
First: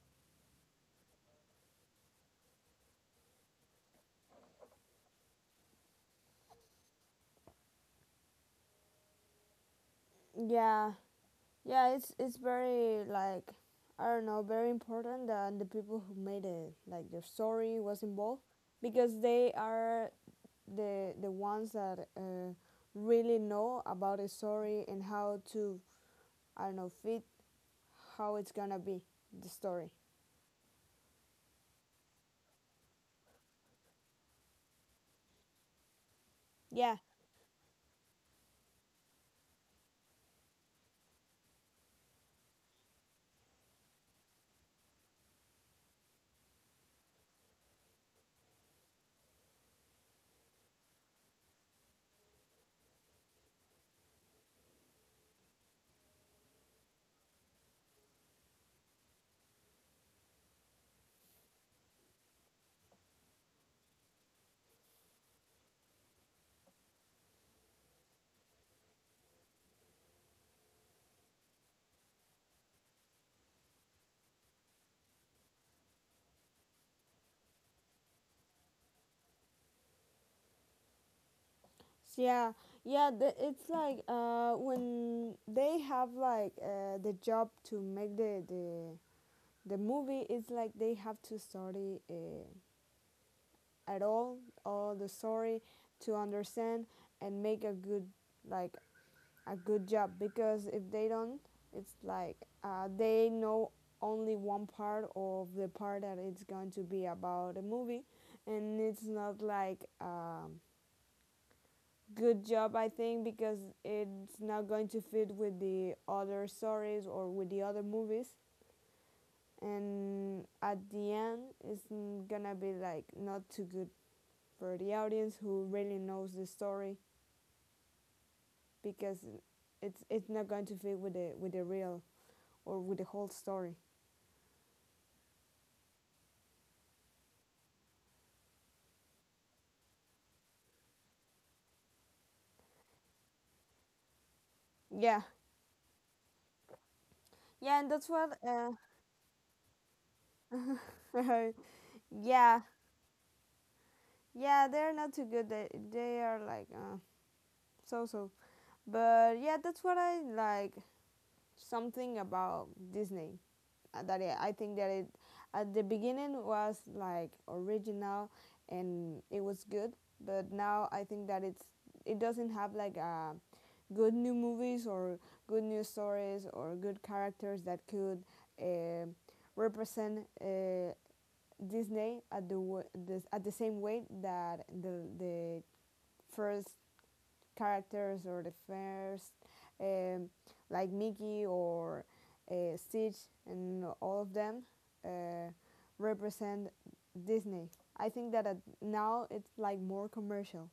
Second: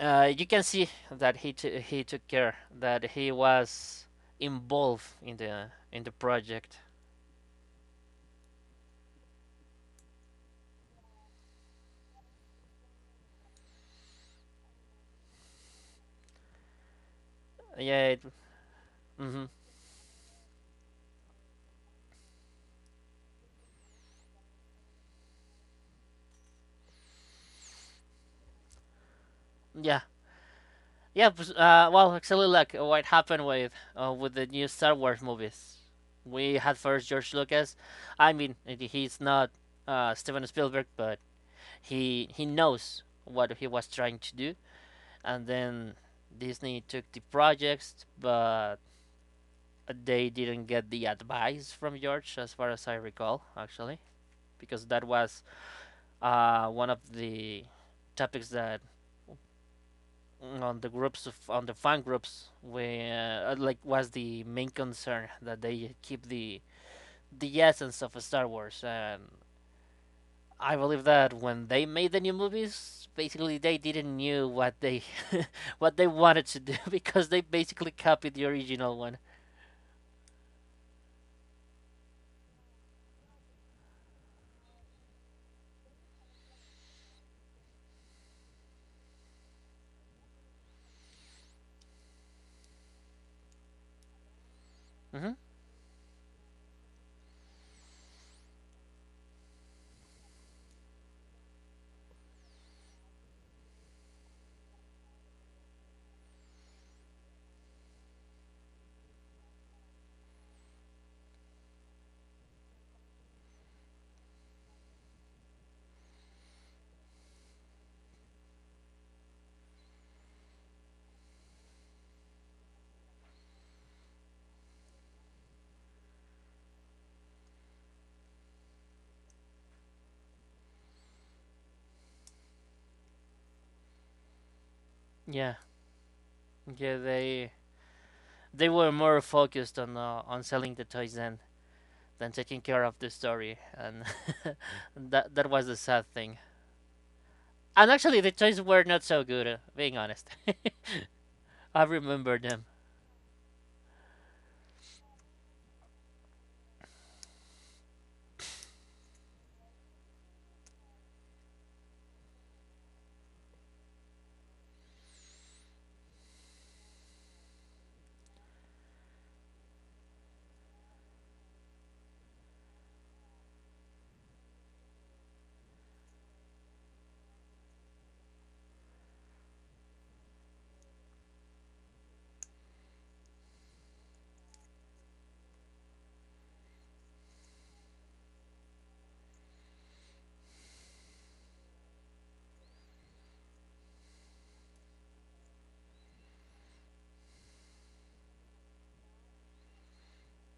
Speaker 1: uh, you can see that he t- he took care, that he was involved in the in the project.
Speaker 2: Yeah, yeah. It's it's very like I don't know, very important that the people who made it, like their story,
Speaker 1: Yeah.
Speaker 2: was
Speaker 1: It,
Speaker 2: involved because
Speaker 1: hmm.
Speaker 2: they are the the ones that uh, really know about the story and how to I don't know fit how it's gonna be the story.
Speaker 1: Yeah. Yeah. but, Uh, well, actually, like what happened with uh, with the new Star Wars movies. We had
Speaker 2: Yeah,
Speaker 1: first George Lucas. I mean, he's not uh, Steven Spielberg, but he he knows what he was trying to do. And then Disney took the projects, but they didn't get the advice from George, as far as I recall, actually, because that was uh, one of the topics that on the groups of, on the fan groups where uh, like was the main concern, that they keep the the essence of Star Wars. And I believe that when they made the new movies, basically they didn't knew what they what they wanted to do, because they basically copied the original one.
Speaker 2: so yeah, yeah. The, it's like uh, when they have like uh, the job to make the the the movie. It's like they have to study uh, at all all the
Speaker 1: Hmm.
Speaker 2: story to understand and make a good like a good job because if they don't, it's like uh, they know only one part of the part that it's going to be about a movie and it's not like um, good job, I think, because it's not going to fit with the other stories or with the other movies. And at the end, it's gonna be like not too good for the audience who really knows the story because it's it's not going to fit with the with the real or with the whole story.
Speaker 1: Yeah, yeah, they they were more focused on uh, on selling the toys than than taking care of the story, and
Speaker 2: Yeah,
Speaker 1: that that was the sad thing.
Speaker 2: yeah,
Speaker 1: And
Speaker 2: and that's
Speaker 1: actually, the
Speaker 2: what.
Speaker 1: toys
Speaker 2: Uh,
Speaker 1: were not so good. uh, Being honest, I remember them.
Speaker 2: yeah, yeah, they're not too good. They they are like uh, so so. But yeah, that's what I like. Something about Disney uh, that it, I think that it at the beginning was like original and it was good, but now I think that it's it doesn't have like a good new movies or good new stories or good characters that could uh, represent uh, Disney at the, w- the at the same way that the the first characters or the first, um, like Mickey or uh, Stitch, and all of them uh, represent Disney. I think that uh, now it's like more commercial.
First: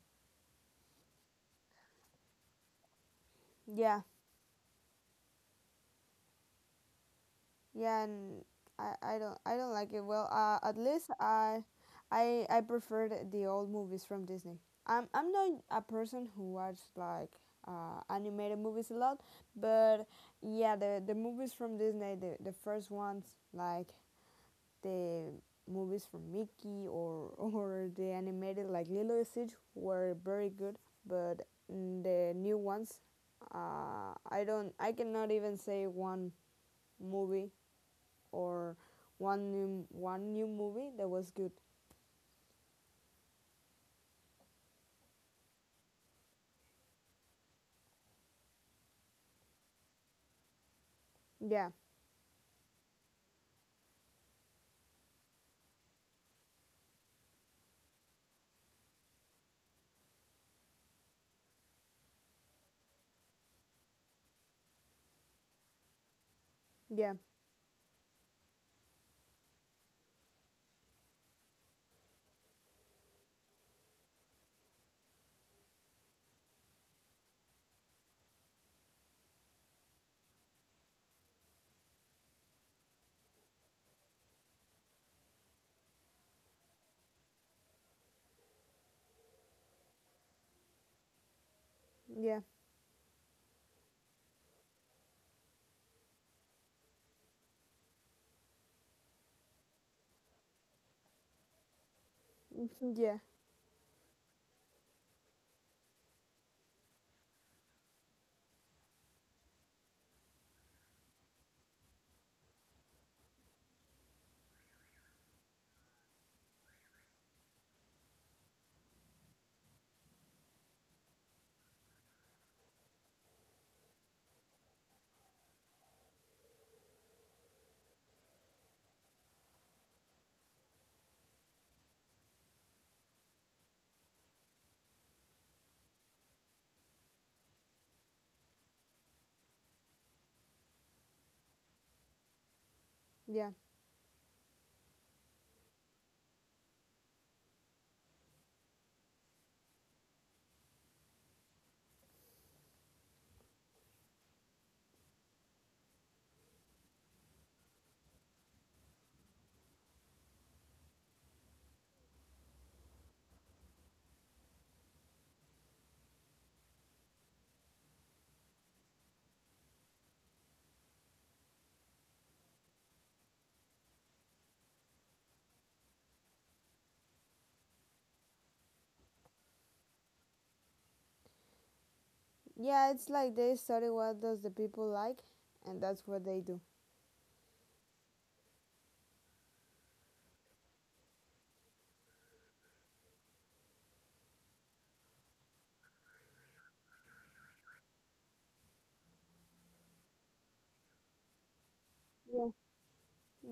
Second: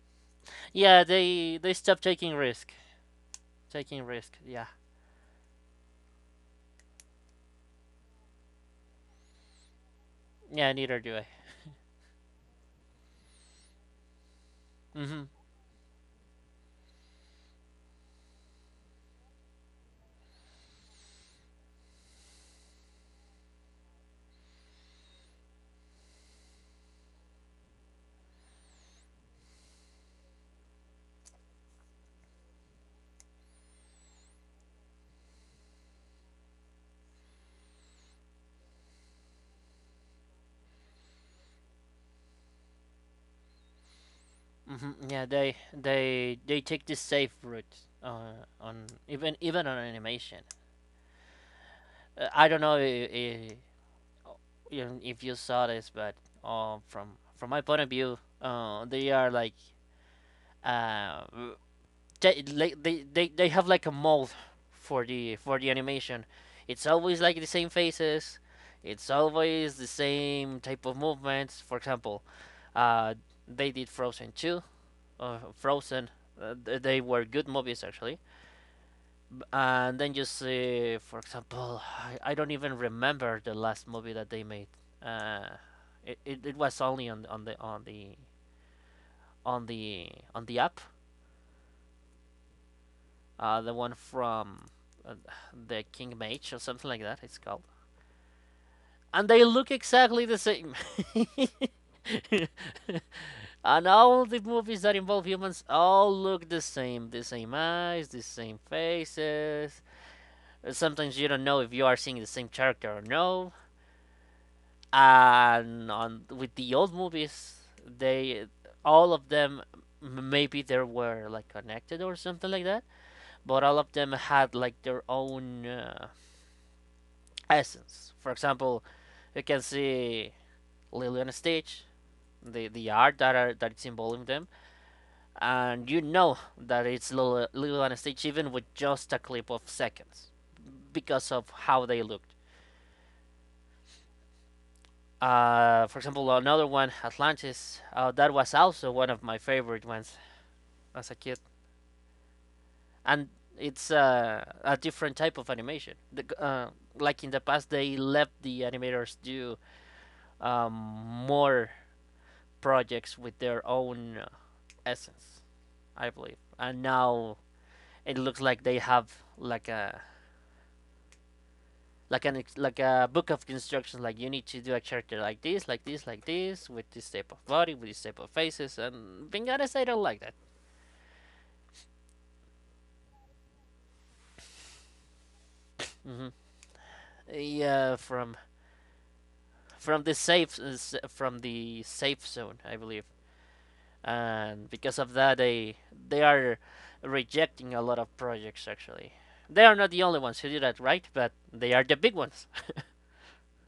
Speaker 1: Yeah, they they stopped taking risk.
Speaker 2: Yeah.
Speaker 1: Taking risk. Yeah.
Speaker 2: Yeah, and I, I don't I don't like it. Well, uh,
Speaker 1: Yeah.
Speaker 2: at
Speaker 1: Neither
Speaker 2: least
Speaker 1: do I.
Speaker 2: I I I prefer the the old movies from Disney. I'm
Speaker 1: Mhm.
Speaker 2: I'm not a person who watches like uh, animated movies a lot, but yeah, the the movies from Disney, the the first ones like the movies from Mickey or or the animated like Lilo and Stitch were very good, but mm, the new ones, uh, I don't I cannot even say one movie or one new one new movie that was good.
Speaker 1: Mhm. Yeah. They they they take the safe route. Uh, on even even on animation.
Speaker 2: Yeah,
Speaker 1: Uh, I don't know if, if you saw this, but uh, from from my point of view, uh, they are like uh, they, like, they, they, they have like a mold for the for the animation. It's
Speaker 2: yeah,
Speaker 1: always like the same faces. It's always the same type of movements. For example, uh, they did Frozen two, uh, Frozen. Uh, they were good movies actually. And then you see, for example, I, I don't even remember the last movie that they made. Uh, it, it, it was only on on the on the on the on the app,
Speaker 2: yeah,
Speaker 1: uh, the one from uh, the King Mage or something like that. It's called, and they look exactly the same.
Speaker 2: yeah,
Speaker 1: And all the movies that involve humans all look the same, the same eyes, the same faces. Uh, sometimes you don't know if you are seeing the same character or no. And on with the old movies, they, all of them, maybe they were like connected or something like that, but all of them had like their own uh, essence. For example, you can see Lily and Stitch, the, the art that are that it's involving them, and you know that it's Lily, Lily and Stitch even with just a clip of seconds, because of how they looked.
Speaker 2: yeah.
Speaker 1: Uh, for example, another one, Atlantis, uh, that was also one of my favorite ones as a kid. And it's uh, a different type of animation. The, uh, like in the past, they let the animators do um, more projects with their own essence, I believe. And now it looks like they have like a like an like a book of instructions. Like you need to do a character like this, like this, like this, with this type of body, with this type of faces. And being honest, I don't like that.
Speaker 2: Yeah, it's like they study what does the people like, and that's
Speaker 1: Hmm.
Speaker 2: what they do.
Speaker 1: Yeah, from from the safe from the safe zone, I believe. And because of that, they they are rejecting a lot of projects. Actually, they are not the only ones who do that, right? But they are the big ones.
Speaker 2: Yeah.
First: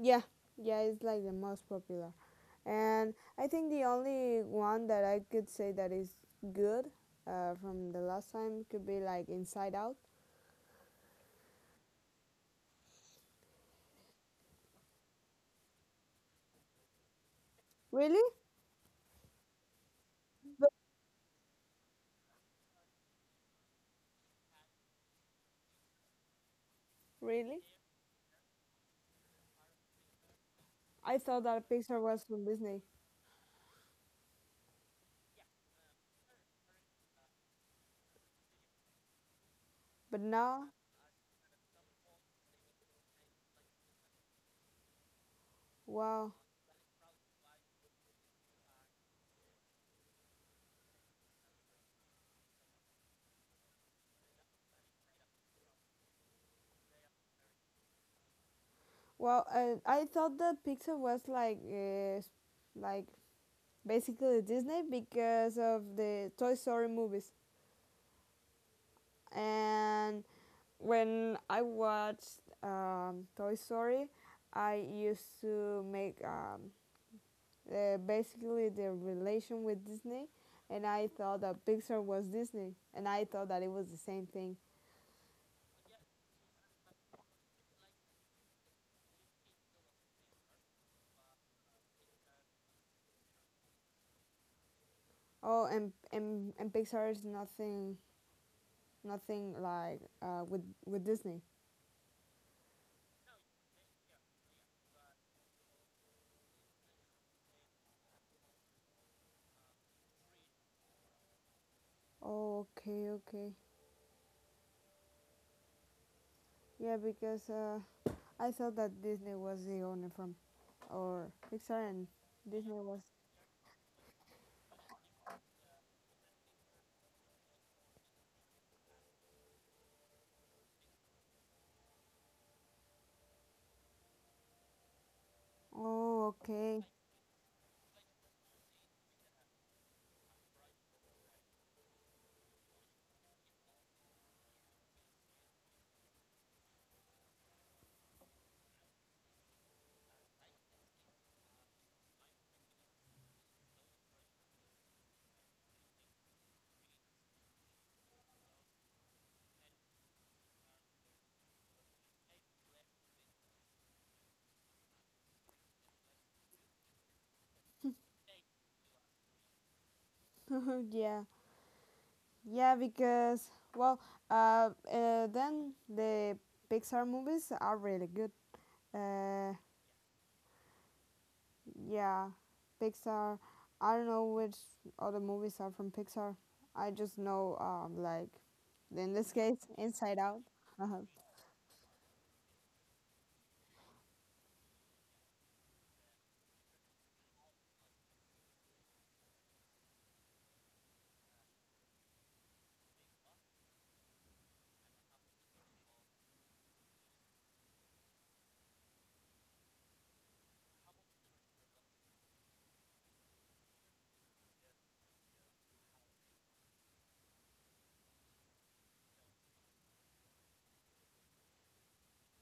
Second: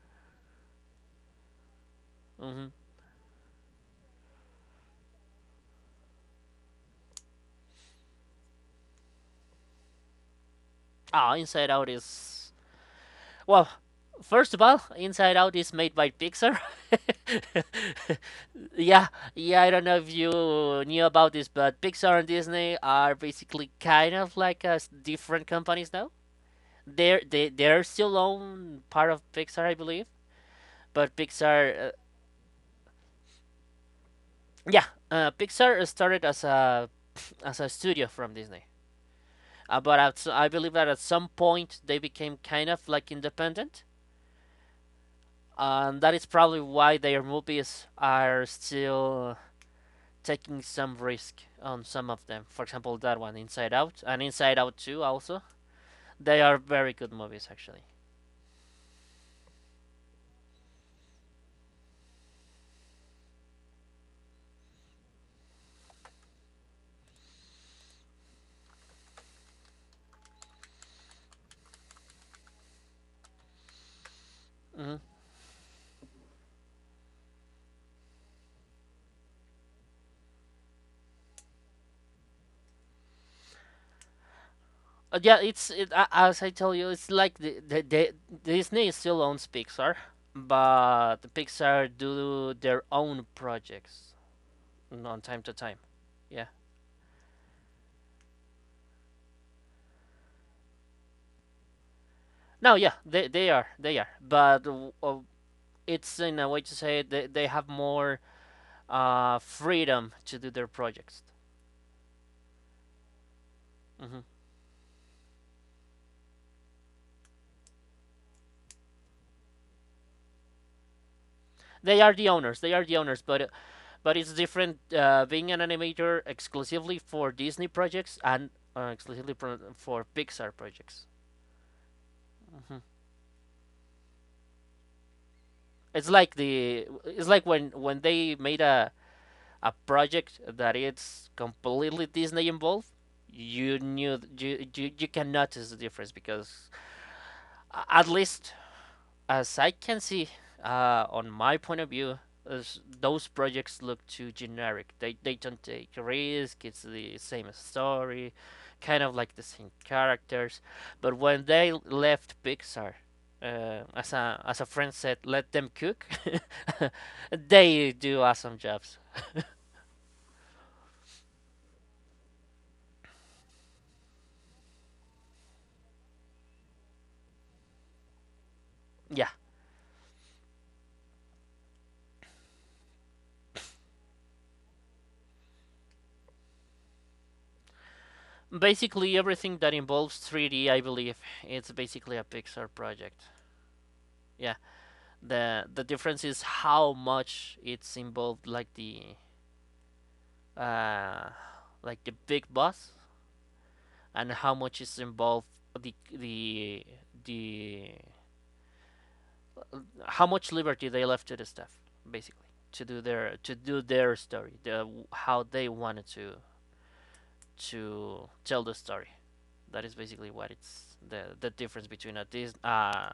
Speaker 2: Yeah, yeah, it's like the most popular.
Speaker 1: Hmm.
Speaker 2: And I think the only one that I could say that is good uh, from the last time could be like Inside Out.
Speaker 1: Ah, Inside Out is Well, first of all, Inside Out is made by Pixar.
Speaker 2: Really?
Speaker 1: Yeah, yeah, I don't know if you
Speaker 2: But
Speaker 1: knew about this, but Pixar and Disney are basically kind of like uh, different companies now. They're they they're
Speaker 2: really?
Speaker 1: still own part of Pixar, I believe, but
Speaker 2: I thought
Speaker 1: Pixar, uh,
Speaker 2: that Pixar was from Disney,
Speaker 1: yeah, uh, Pixar started as a as a studio from Disney. Uh, but at, s- I
Speaker 2: but
Speaker 1: believe that at
Speaker 2: now,
Speaker 1: some point they became kind of like independent, and that is probably
Speaker 2: wow.
Speaker 1: why their movies are still taking some risk on some of them. For example, that one, Inside Out, and Inside Out two also. They are very good movies, actually.
Speaker 2: Well, uh, I thought that Pixar was like, uh, like basically Disney because of the Toy Story movies. And when I watched um, Toy Story,
Speaker 1: Hmm.
Speaker 2: I used to make um, uh, basically the relation with Disney, and I thought that Pixar was Disney, and I thought that it was the same thing.
Speaker 1: Yeah, it's it, a- as I tell you, it's like the, the, the Disney still owns Pixar, but Pixar do their own projects on time to time.
Speaker 2: Oh, and
Speaker 1: Yeah.
Speaker 2: and, and Pixar is nothing, nothing like uh, with with Disney.
Speaker 1: No, yeah, they they are they are, but uh, it's in a way to say they they have more uh freedom to do their projects.
Speaker 2: Oh, okay, okay.
Speaker 1: Hmm.
Speaker 2: Yeah, because uh, I thought that Disney was the owner from, or
Speaker 1: They are
Speaker 2: Pixar
Speaker 1: the
Speaker 2: and
Speaker 1: owners. They are the
Speaker 2: Disney
Speaker 1: owners,
Speaker 2: was.
Speaker 1: but uh, but it's different uh, being an animator exclusively for Disney projects and uh, exclusively pro- for Pixar projects. Mhm. It's like
Speaker 2: Oh,
Speaker 1: the
Speaker 2: okay.
Speaker 1: it's like when when they made a a project that it's completely Disney involved. You knew you you, you can notice the difference because at least As I can see, uh, on my point of view, is those projects look too generic. They they don't take risk. It's the same story, kind of like the same characters. But when they left Pixar, uh, as a as a friend said, let them cook. They do awesome jobs.
Speaker 2: yeah, yeah, because well, uh, uh, then the Pixar movies are really good.
Speaker 1: Yeah,
Speaker 2: Uh, yeah, Pixar. I don't know which other movies are from Pixar. I just know um, like,
Speaker 1: basically everything that
Speaker 2: in this
Speaker 1: involves
Speaker 2: case,
Speaker 1: three D, I
Speaker 2: Inside Out.
Speaker 1: believe,
Speaker 2: Uh-huh.
Speaker 1: it's basically a Pixar project. Yeah, the the difference is how much it's involved, like the uh, like the big boss, and how much is involved the the the how much liberty they left to the staff basically to do their to do their story, the how they wanted to to tell the story. That is basically what it's the the difference between a Dis- uh,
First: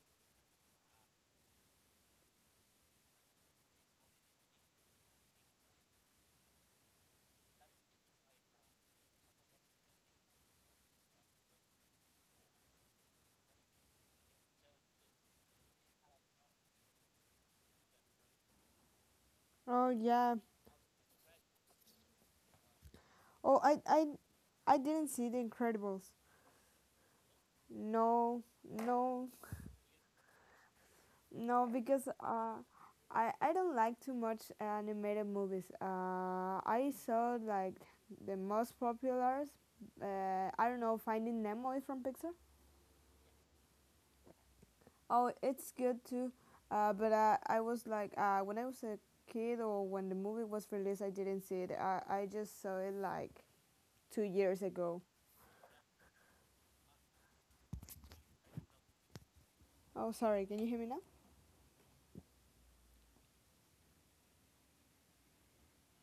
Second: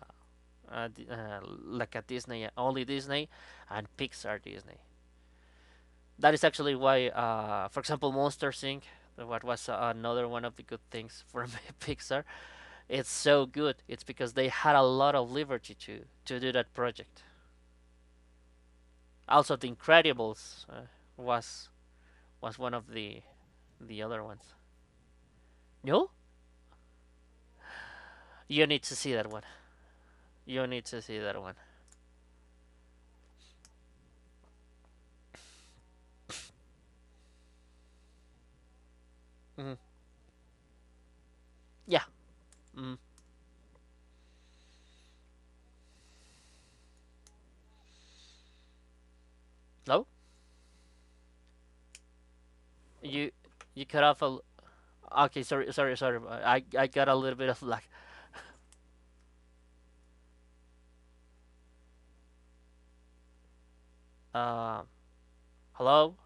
Speaker 1: a uh, like a Disney only Disney and Pixar Disney. That is actually why, uh, for example, Monsters Inc. What was uh, another one of the good things from Pixar. It's so good. It's because they had a lot of liberty to to do that project. Also, The
Speaker 2: Oh yeah.
Speaker 1: Incredibles uh, was was one of the
Speaker 2: Oh, I
Speaker 1: the
Speaker 2: I
Speaker 1: other ones.
Speaker 2: I didn't see The
Speaker 1: No,
Speaker 2: Incredibles. No,
Speaker 1: you need to see that one.
Speaker 2: no,
Speaker 1: You need to see that one.
Speaker 2: no, because uh, I I don't like too much animated movies. Uh, I saw like the most populars.
Speaker 1: Hmm.
Speaker 2: Uh, I don't know, Finding Nemo
Speaker 1: Yeah.
Speaker 2: is from Pixar.
Speaker 1: Mm.
Speaker 2: Oh, it's good too. Uh, but uh, I was like uh, when I was a kid
Speaker 1: No,
Speaker 2: or when the movie was released, I didn't see it. I I just saw it
Speaker 1: you
Speaker 2: like
Speaker 1: you cut off a. l-
Speaker 2: two years ago.
Speaker 1: Okay, sorry, sorry, sorry. uh, I I got a little bit of lag.
Speaker 2: Oh, sorry. Can you hear me now?
Speaker 1: Um, Hello,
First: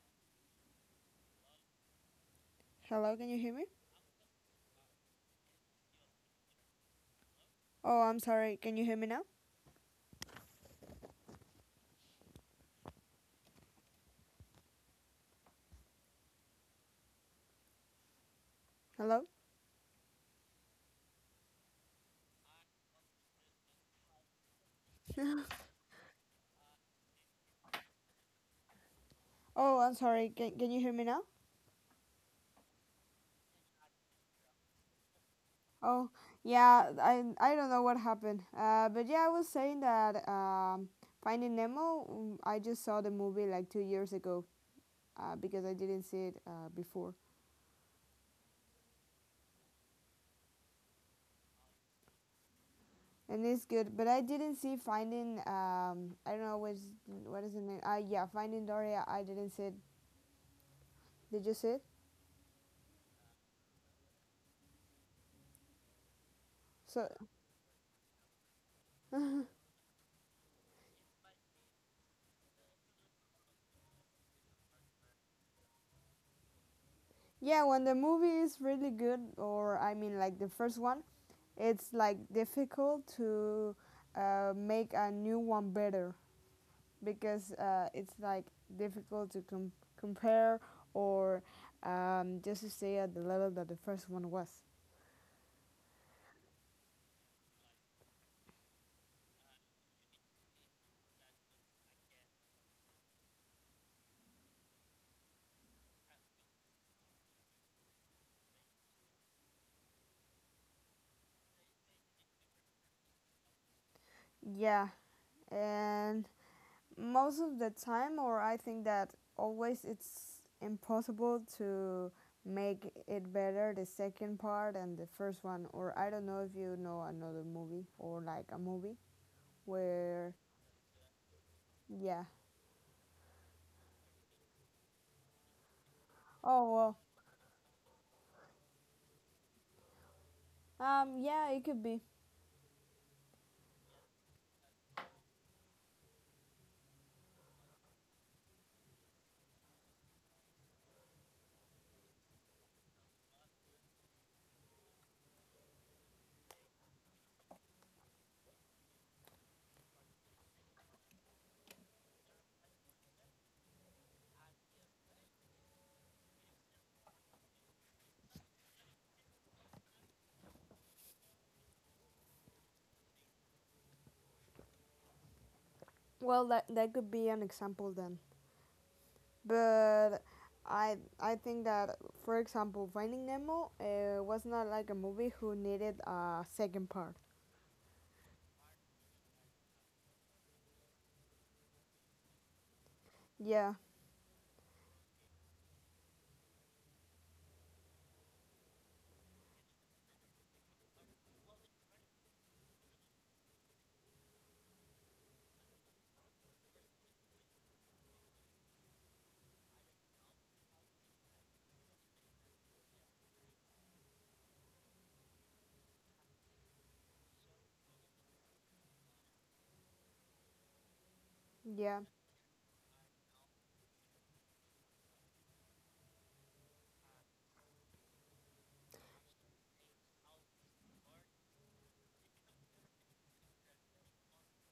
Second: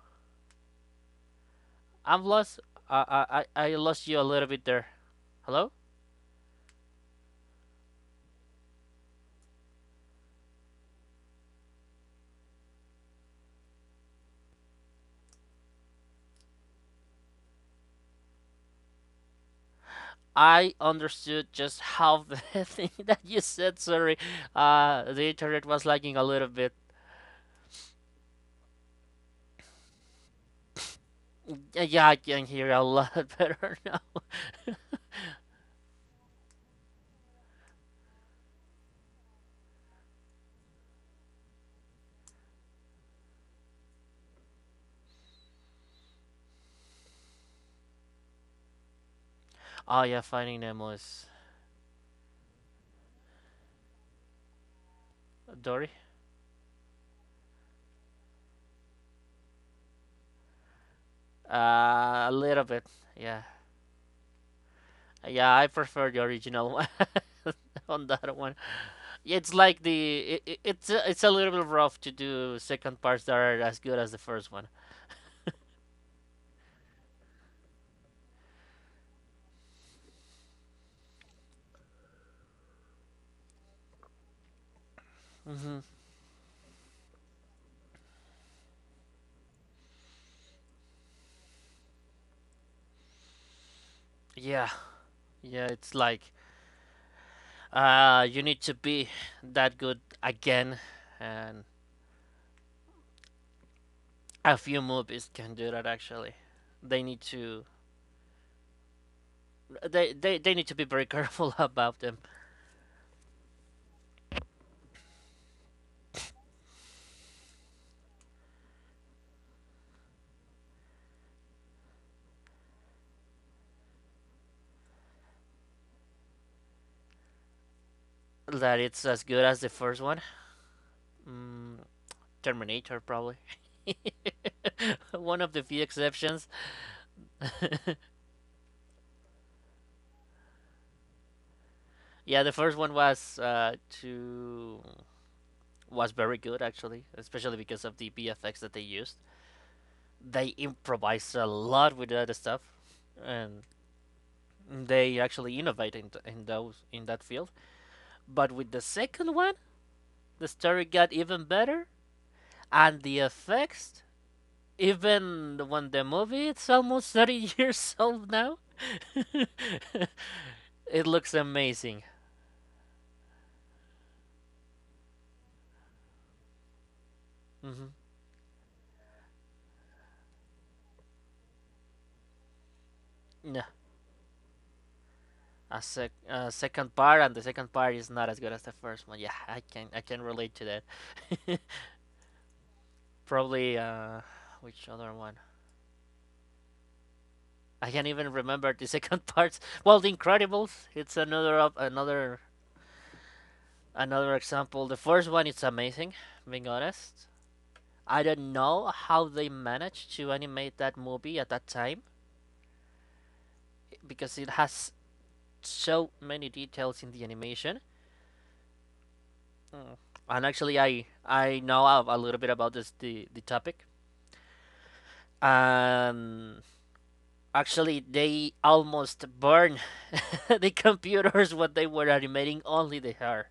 Speaker 1: I'm lost.
Speaker 2: Hello, can you
Speaker 1: I
Speaker 2: hear
Speaker 1: I
Speaker 2: me?
Speaker 1: I lost you a little bit there. Hello.
Speaker 2: Oh, I'm sorry. Can you hear me now? Hello.
Speaker 1: I understood just half the thing that you said. Sorry, uh, the internet was lagging a little bit.
Speaker 2: Oh, I'm sorry. Can, can you hear me now?
Speaker 1: Yeah, yeah, I can hear a lot better now.
Speaker 2: Oh, yeah. I I don't know what happened. Uh, but yeah, I was saying that um, Finding Nemo. mm, I just saw the movie like two years ago. Uh, because I didn't see it uh, before,
Speaker 1: Oh yeah, Finding Nemo is
Speaker 2: and it's good. But I didn't see Finding. Um, I don't know what's
Speaker 1: Dory.
Speaker 2: what is the name. Uh, yeah, Finding Dory. I didn't see it. Did you see it?
Speaker 1: Uh, a little bit. Yeah, yeah, I
Speaker 2: So
Speaker 1: prefer the original one on that one. It's like the it, it's a, it's a little bit rough to do second parts that are as good as the first one.
Speaker 2: yeah, when the movie is really good, or I mean like the first one, it's like difficult to uh, make a new one better.
Speaker 1: Hmm.
Speaker 2: Because uh, it's like difficult to com- compare or um, just to stay at the level that the first one was.
Speaker 1: Yeah, yeah, it's like uh, you need to be that good again and a few movies can do that actually. They need to they, they, they need to be very careful about them.
Speaker 2: Yeah, and most of the time, or I think that always it's impossible to make it better the second part and the first one. Or I don't know if you know another movie or like a movie
Speaker 1: That it's
Speaker 2: where,
Speaker 1: as good as the first one.
Speaker 2: yeah.
Speaker 1: Mm, Terminator probably. One of
Speaker 2: Oh,
Speaker 1: the few
Speaker 2: well,
Speaker 1: exceptions.
Speaker 2: um, yeah, it could be.
Speaker 1: Yeah, the first one was uh, to was very good actually, especially because of the B F X that they used. They improvised a lot with that stuff, and they actually innovated in, in those in that field. But with the second one, the story got even better. And the effects, even when the movie it's almost thirty years old now, it looks amazing.
Speaker 2: Well, that, that could be an example then.
Speaker 1: Hmm.
Speaker 2: But I I think that for example Finding Nemo uh, was not
Speaker 1: Yeah,
Speaker 2: like a movie who needed a second
Speaker 1: a,
Speaker 2: part.
Speaker 1: sec- a second part, and the second part is not as good as the first one. Yeah, I can I can relate to that.
Speaker 2: Yeah,
Speaker 1: Probably uh, which other one? I can't even remember the second part. Well, The Incredibles, it's another of another another example. The first one it's amazing, being honest. I don't know how they managed to animate that movie at that time because it has so many details in the animation. Mm. And actually,
Speaker 2: yeah,
Speaker 1: I I know a, little bit about this the, the topic. Um, actually, they almost burn the computers when they were animating only the hair.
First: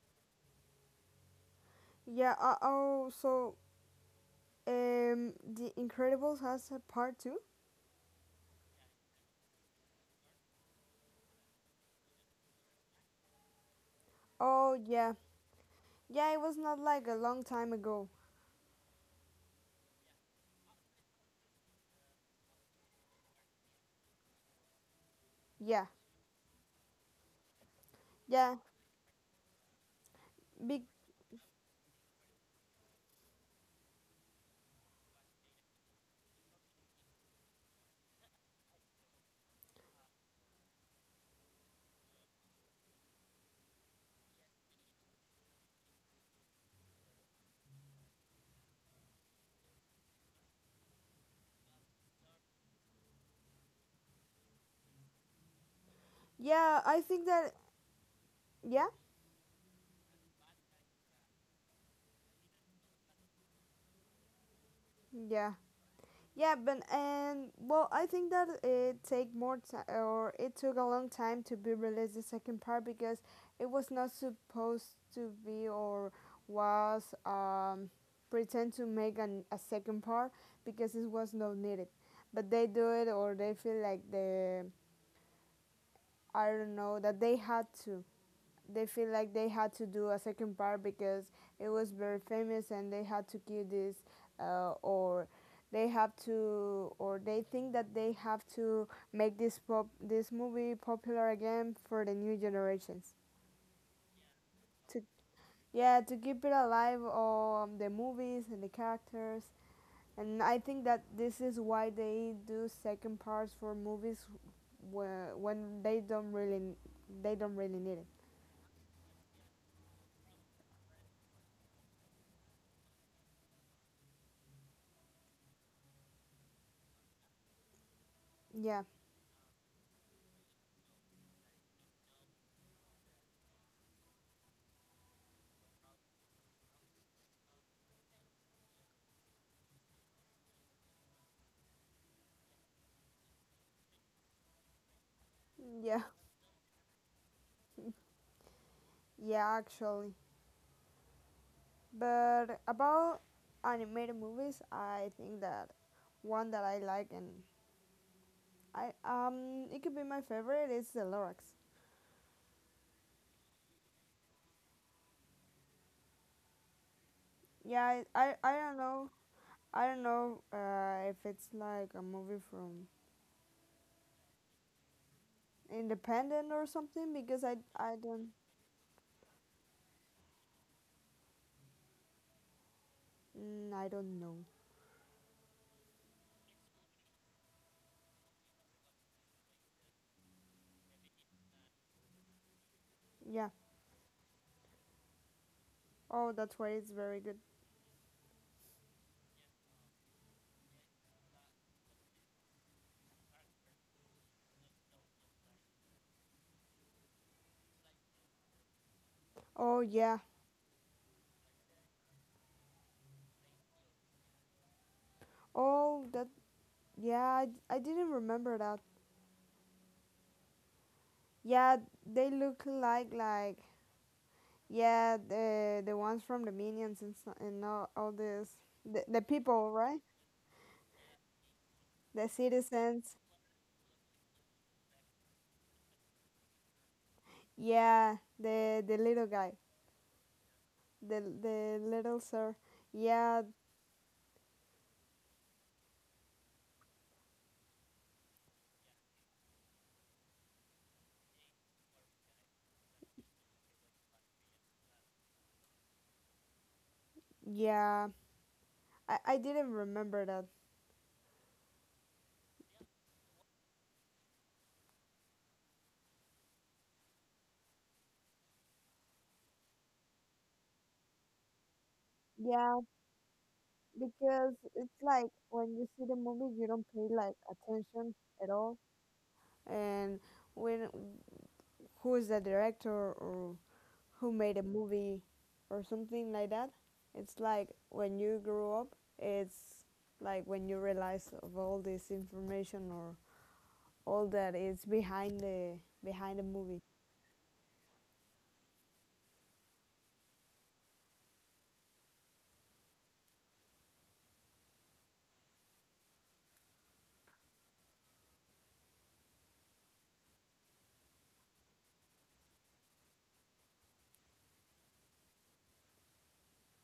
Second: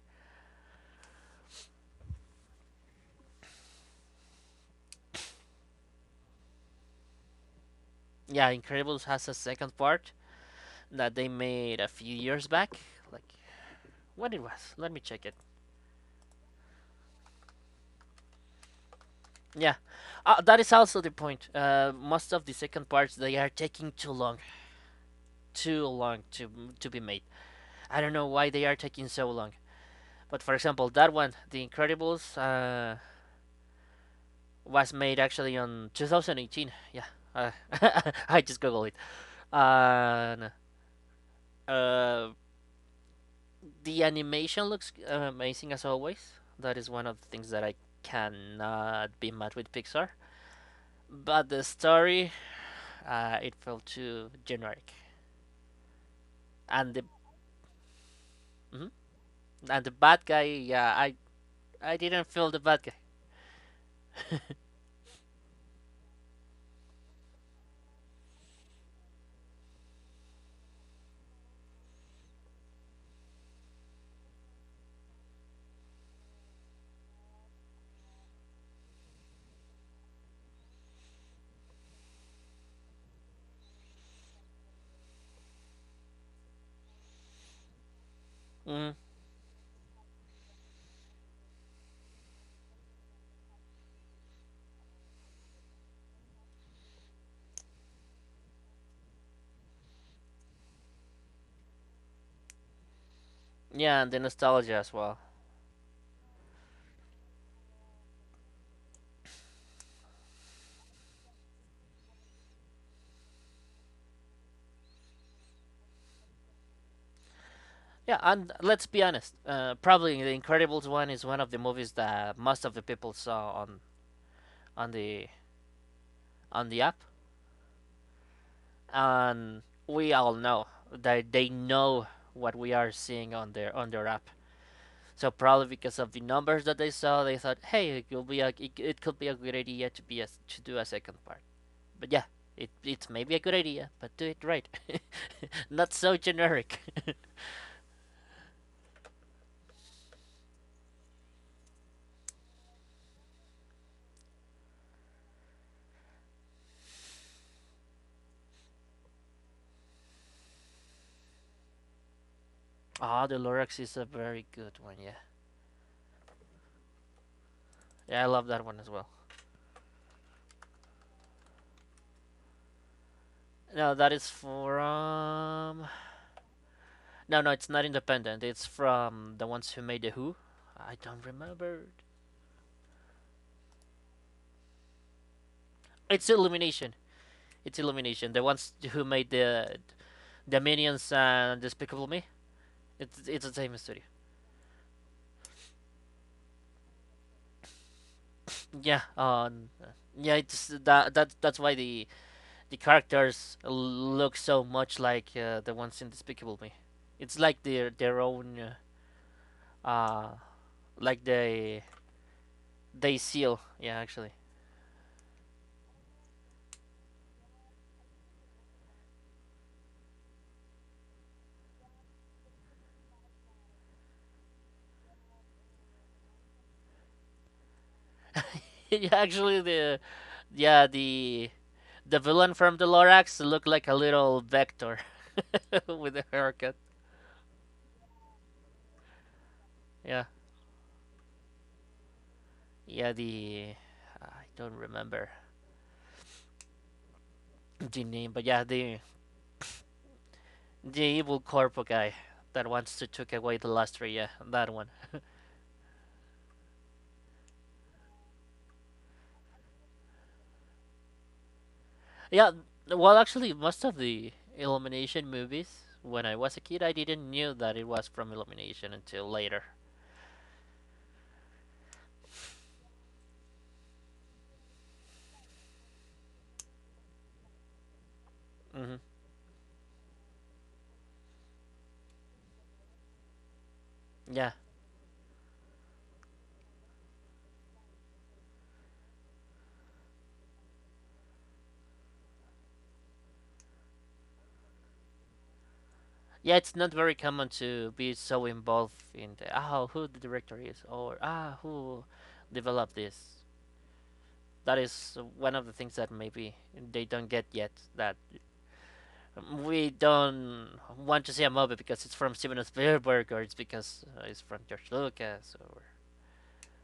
Speaker 2: yeah. Uh, oh, so um, The Incredibles has a part two.
Speaker 1: Yeah, Incredibles has a second part that they made a few years back. Like when it
Speaker 2: Oh
Speaker 1: was, let me
Speaker 2: yeah,
Speaker 1: check it.
Speaker 2: yeah. It was not like a long time ago.
Speaker 1: Yeah, uh, that is also the point. Uh, most of the second parts they are taking too long, too
Speaker 2: Yeah,
Speaker 1: long to to be made. I don't know why
Speaker 2: yeah,
Speaker 1: they are taking so long. But for
Speaker 2: big.
Speaker 1: example, that one, The Incredibles, uh, was made actually on two thousand eighteen. Yeah, uh, I just googled it. And uh, the animation looks amazing as always. That is one of the things that I cannot be mad with Pixar. But the story, uh, it felt too generic, and
Speaker 2: Yeah,
Speaker 1: the
Speaker 2: I think that.
Speaker 1: mhm,
Speaker 2: Yeah,
Speaker 1: and the bad guy, yeah, I I didn't feel the bad guy.
Speaker 2: yeah. Yeah, but and well, I think that it take more time, or it took a long time to be released the second part because it was not supposed to be or was um, pretend to make an, a second part because it was not needed, but they do it or they feel like they I don't know that they had to
Speaker 1: Mm,
Speaker 2: they feel like they had to do a second part because it was very famous and they had to keep this uh, or they have to or they think that they have to make this pop this movie popular again for the new generations
Speaker 1: yeah, and the nostalgia as
Speaker 2: to
Speaker 1: well.
Speaker 2: yeah to keep it alive on the movies and the characters, and I think that this is why they do second parts for movies wh- when they don't really they don't really need it.
Speaker 1: Yeah, and let's be honest. Uh, probably the Incredibles one is one of the movies that most of the people saw on on the on the app,
Speaker 2: Yeah,
Speaker 1: and we all know that they know what we are seeing on their on their app. So probably because of the numbers that they saw, they thought, hey, it could be a it, it could be a good idea to be a, to do a second part. But yeah, it, it's maybe a good idea, but do it right. Not
Speaker 2: yeah,
Speaker 1: so generic.
Speaker 2: yeah, actually. But about animated movies, I think that one that I like and I um it could be my favorite is the Lorax.
Speaker 1: Ah, oh, the Lorax is a very good one, yeah.
Speaker 2: Yeah,
Speaker 1: Yeah, I
Speaker 2: I I,
Speaker 1: love
Speaker 2: I
Speaker 1: that one
Speaker 2: don't
Speaker 1: as well.
Speaker 2: know. I don't know uh, if it's like a movie from
Speaker 1: No, that is from.
Speaker 2: independent or something
Speaker 1: No,
Speaker 2: because
Speaker 1: no,
Speaker 2: I
Speaker 1: it's not
Speaker 2: I don't
Speaker 1: independent. It's from the ones who made The Who. I don't remember.
Speaker 2: mm, I don't know.
Speaker 1: It's Illumination. It's Illumination. The ones who made the the Minions and Despicable Me. It's it's the
Speaker 2: Yeah.
Speaker 1: same studio.
Speaker 2: Oh, that's why it's very good.
Speaker 1: Yeah. Um. Yeah. It's that that that's why the the characters look so much like uh, the ones in Despicable Me. It's like their their own
Speaker 2: Oh
Speaker 1: uh,
Speaker 2: yeah.
Speaker 1: uh like they they seal. Yeah, actually,
Speaker 2: Oh that yeah. I, I didn't remember that. Yeah, they look like like. Yeah, the the ones from the minions and so- and all, all this the, the
Speaker 1: actually
Speaker 2: people, right?
Speaker 1: the yeah the the
Speaker 2: The
Speaker 1: villain from the
Speaker 2: citizens.
Speaker 1: Lorax looked like a little vector with a haircut.
Speaker 2: Yeah, the the little guy,
Speaker 1: Yeah,
Speaker 2: the the little sir.
Speaker 1: yeah
Speaker 2: Yeah,
Speaker 1: the I don't remember the name, but yeah the the evil corpo guy that wants to take away the lustre. Yeah, that one.
Speaker 2: yeah. I I didn't remember that.
Speaker 1: Yeah, well, actually, most of the Illumination movies, when I was a kid, I didn't knew that it was from Illumination until later.
Speaker 2: Yeah, because it's like when you see the movie, you don't pay like attention at all.
Speaker 1: Hmm.
Speaker 2: And when who is the director or who
Speaker 1: Yeah,
Speaker 2: made a movie or something like that. It's like when you grow up, it's like when you realize of all this information or all that is behind the behind the
Speaker 1: yeah, it's
Speaker 2: movie.
Speaker 1: not very common to be so involved in the oh who the director is or ah who developed this. That is one of the things that maybe they don't get yet. That we don't want to see a movie because it's from Steven Spielberg or it's because uh, it's from George Lucas or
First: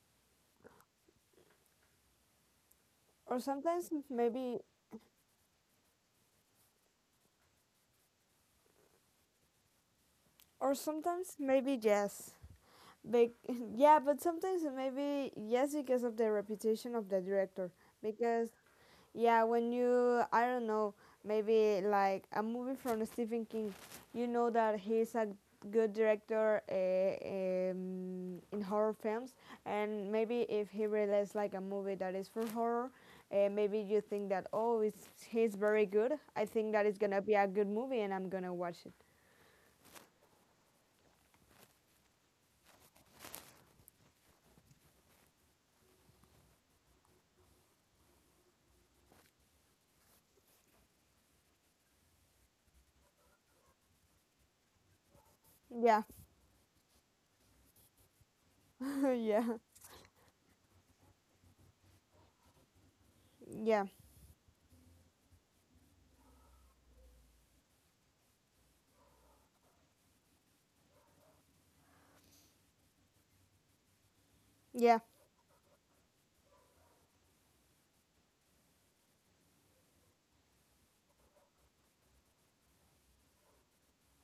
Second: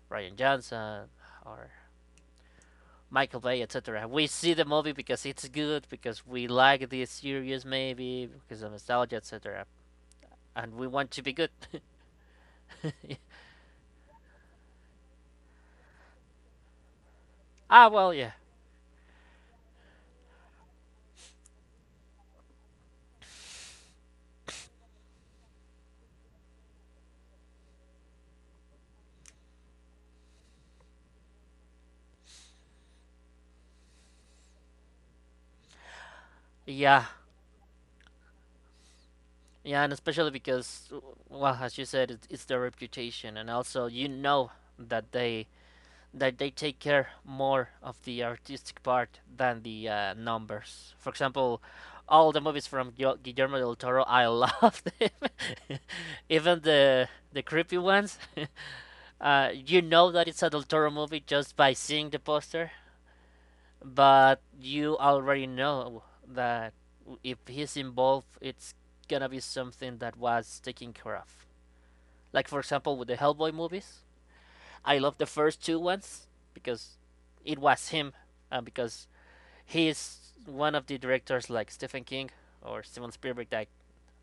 Speaker 1: Ryan Johnson or
Speaker 2: Or
Speaker 1: Michael Bay,
Speaker 2: sometimes
Speaker 1: et cetera. We see
Speaker 2: maybe
Speaker 1: the movie because it's good, because we like this series, maybe because of nostalgia, et cetera. And
Speaker 2: or
Speaker 1: we want to be
Speaker 2: sometimes
Speaker 1: good.
Speaker 2: maybe yes. Be- yeah, but sometimes maybe yes because of the reputation of the director
Speaker 1: Ah, well, yeah,
Speaker 2: because. Yeah, when you, I don't know, maybe like a movie from Stephen King, you know that he's a good director uh, um, in horror films, and maybe if he releases like a movie that is for horror, uh, maybe you think that, oh, it's, he's very good. I think that it's
Speaker 1: yeah,
Speaker 2: gonna be a good movie and I'm gonna watch it.
Speaker 1: yeah, and especially because, well, as you said, it, it's their reputation, and also you know that they that they take care more of the artistic part than the uh, numbers. For example, all the movies from Guillermo del Toro, I love them.
Speaker 2: Yeah,
Speaker 1: Even the the creepy ones, Uh,
Speaker 2: yeah,
Speaker 1: you know that it's a Del Toro movie just by seeing the poster,
Speaker 2: yeah,
Speaker 1: but you already know that if he's involved, it's gonna be something that was taken care of. Like, for example, with the Hellboy movies, I
Speaker 2: yeah,
Speaker 1: love the first two ones because it was him, uh, because he's one of the directors like Stephen King or Steven Spielberg that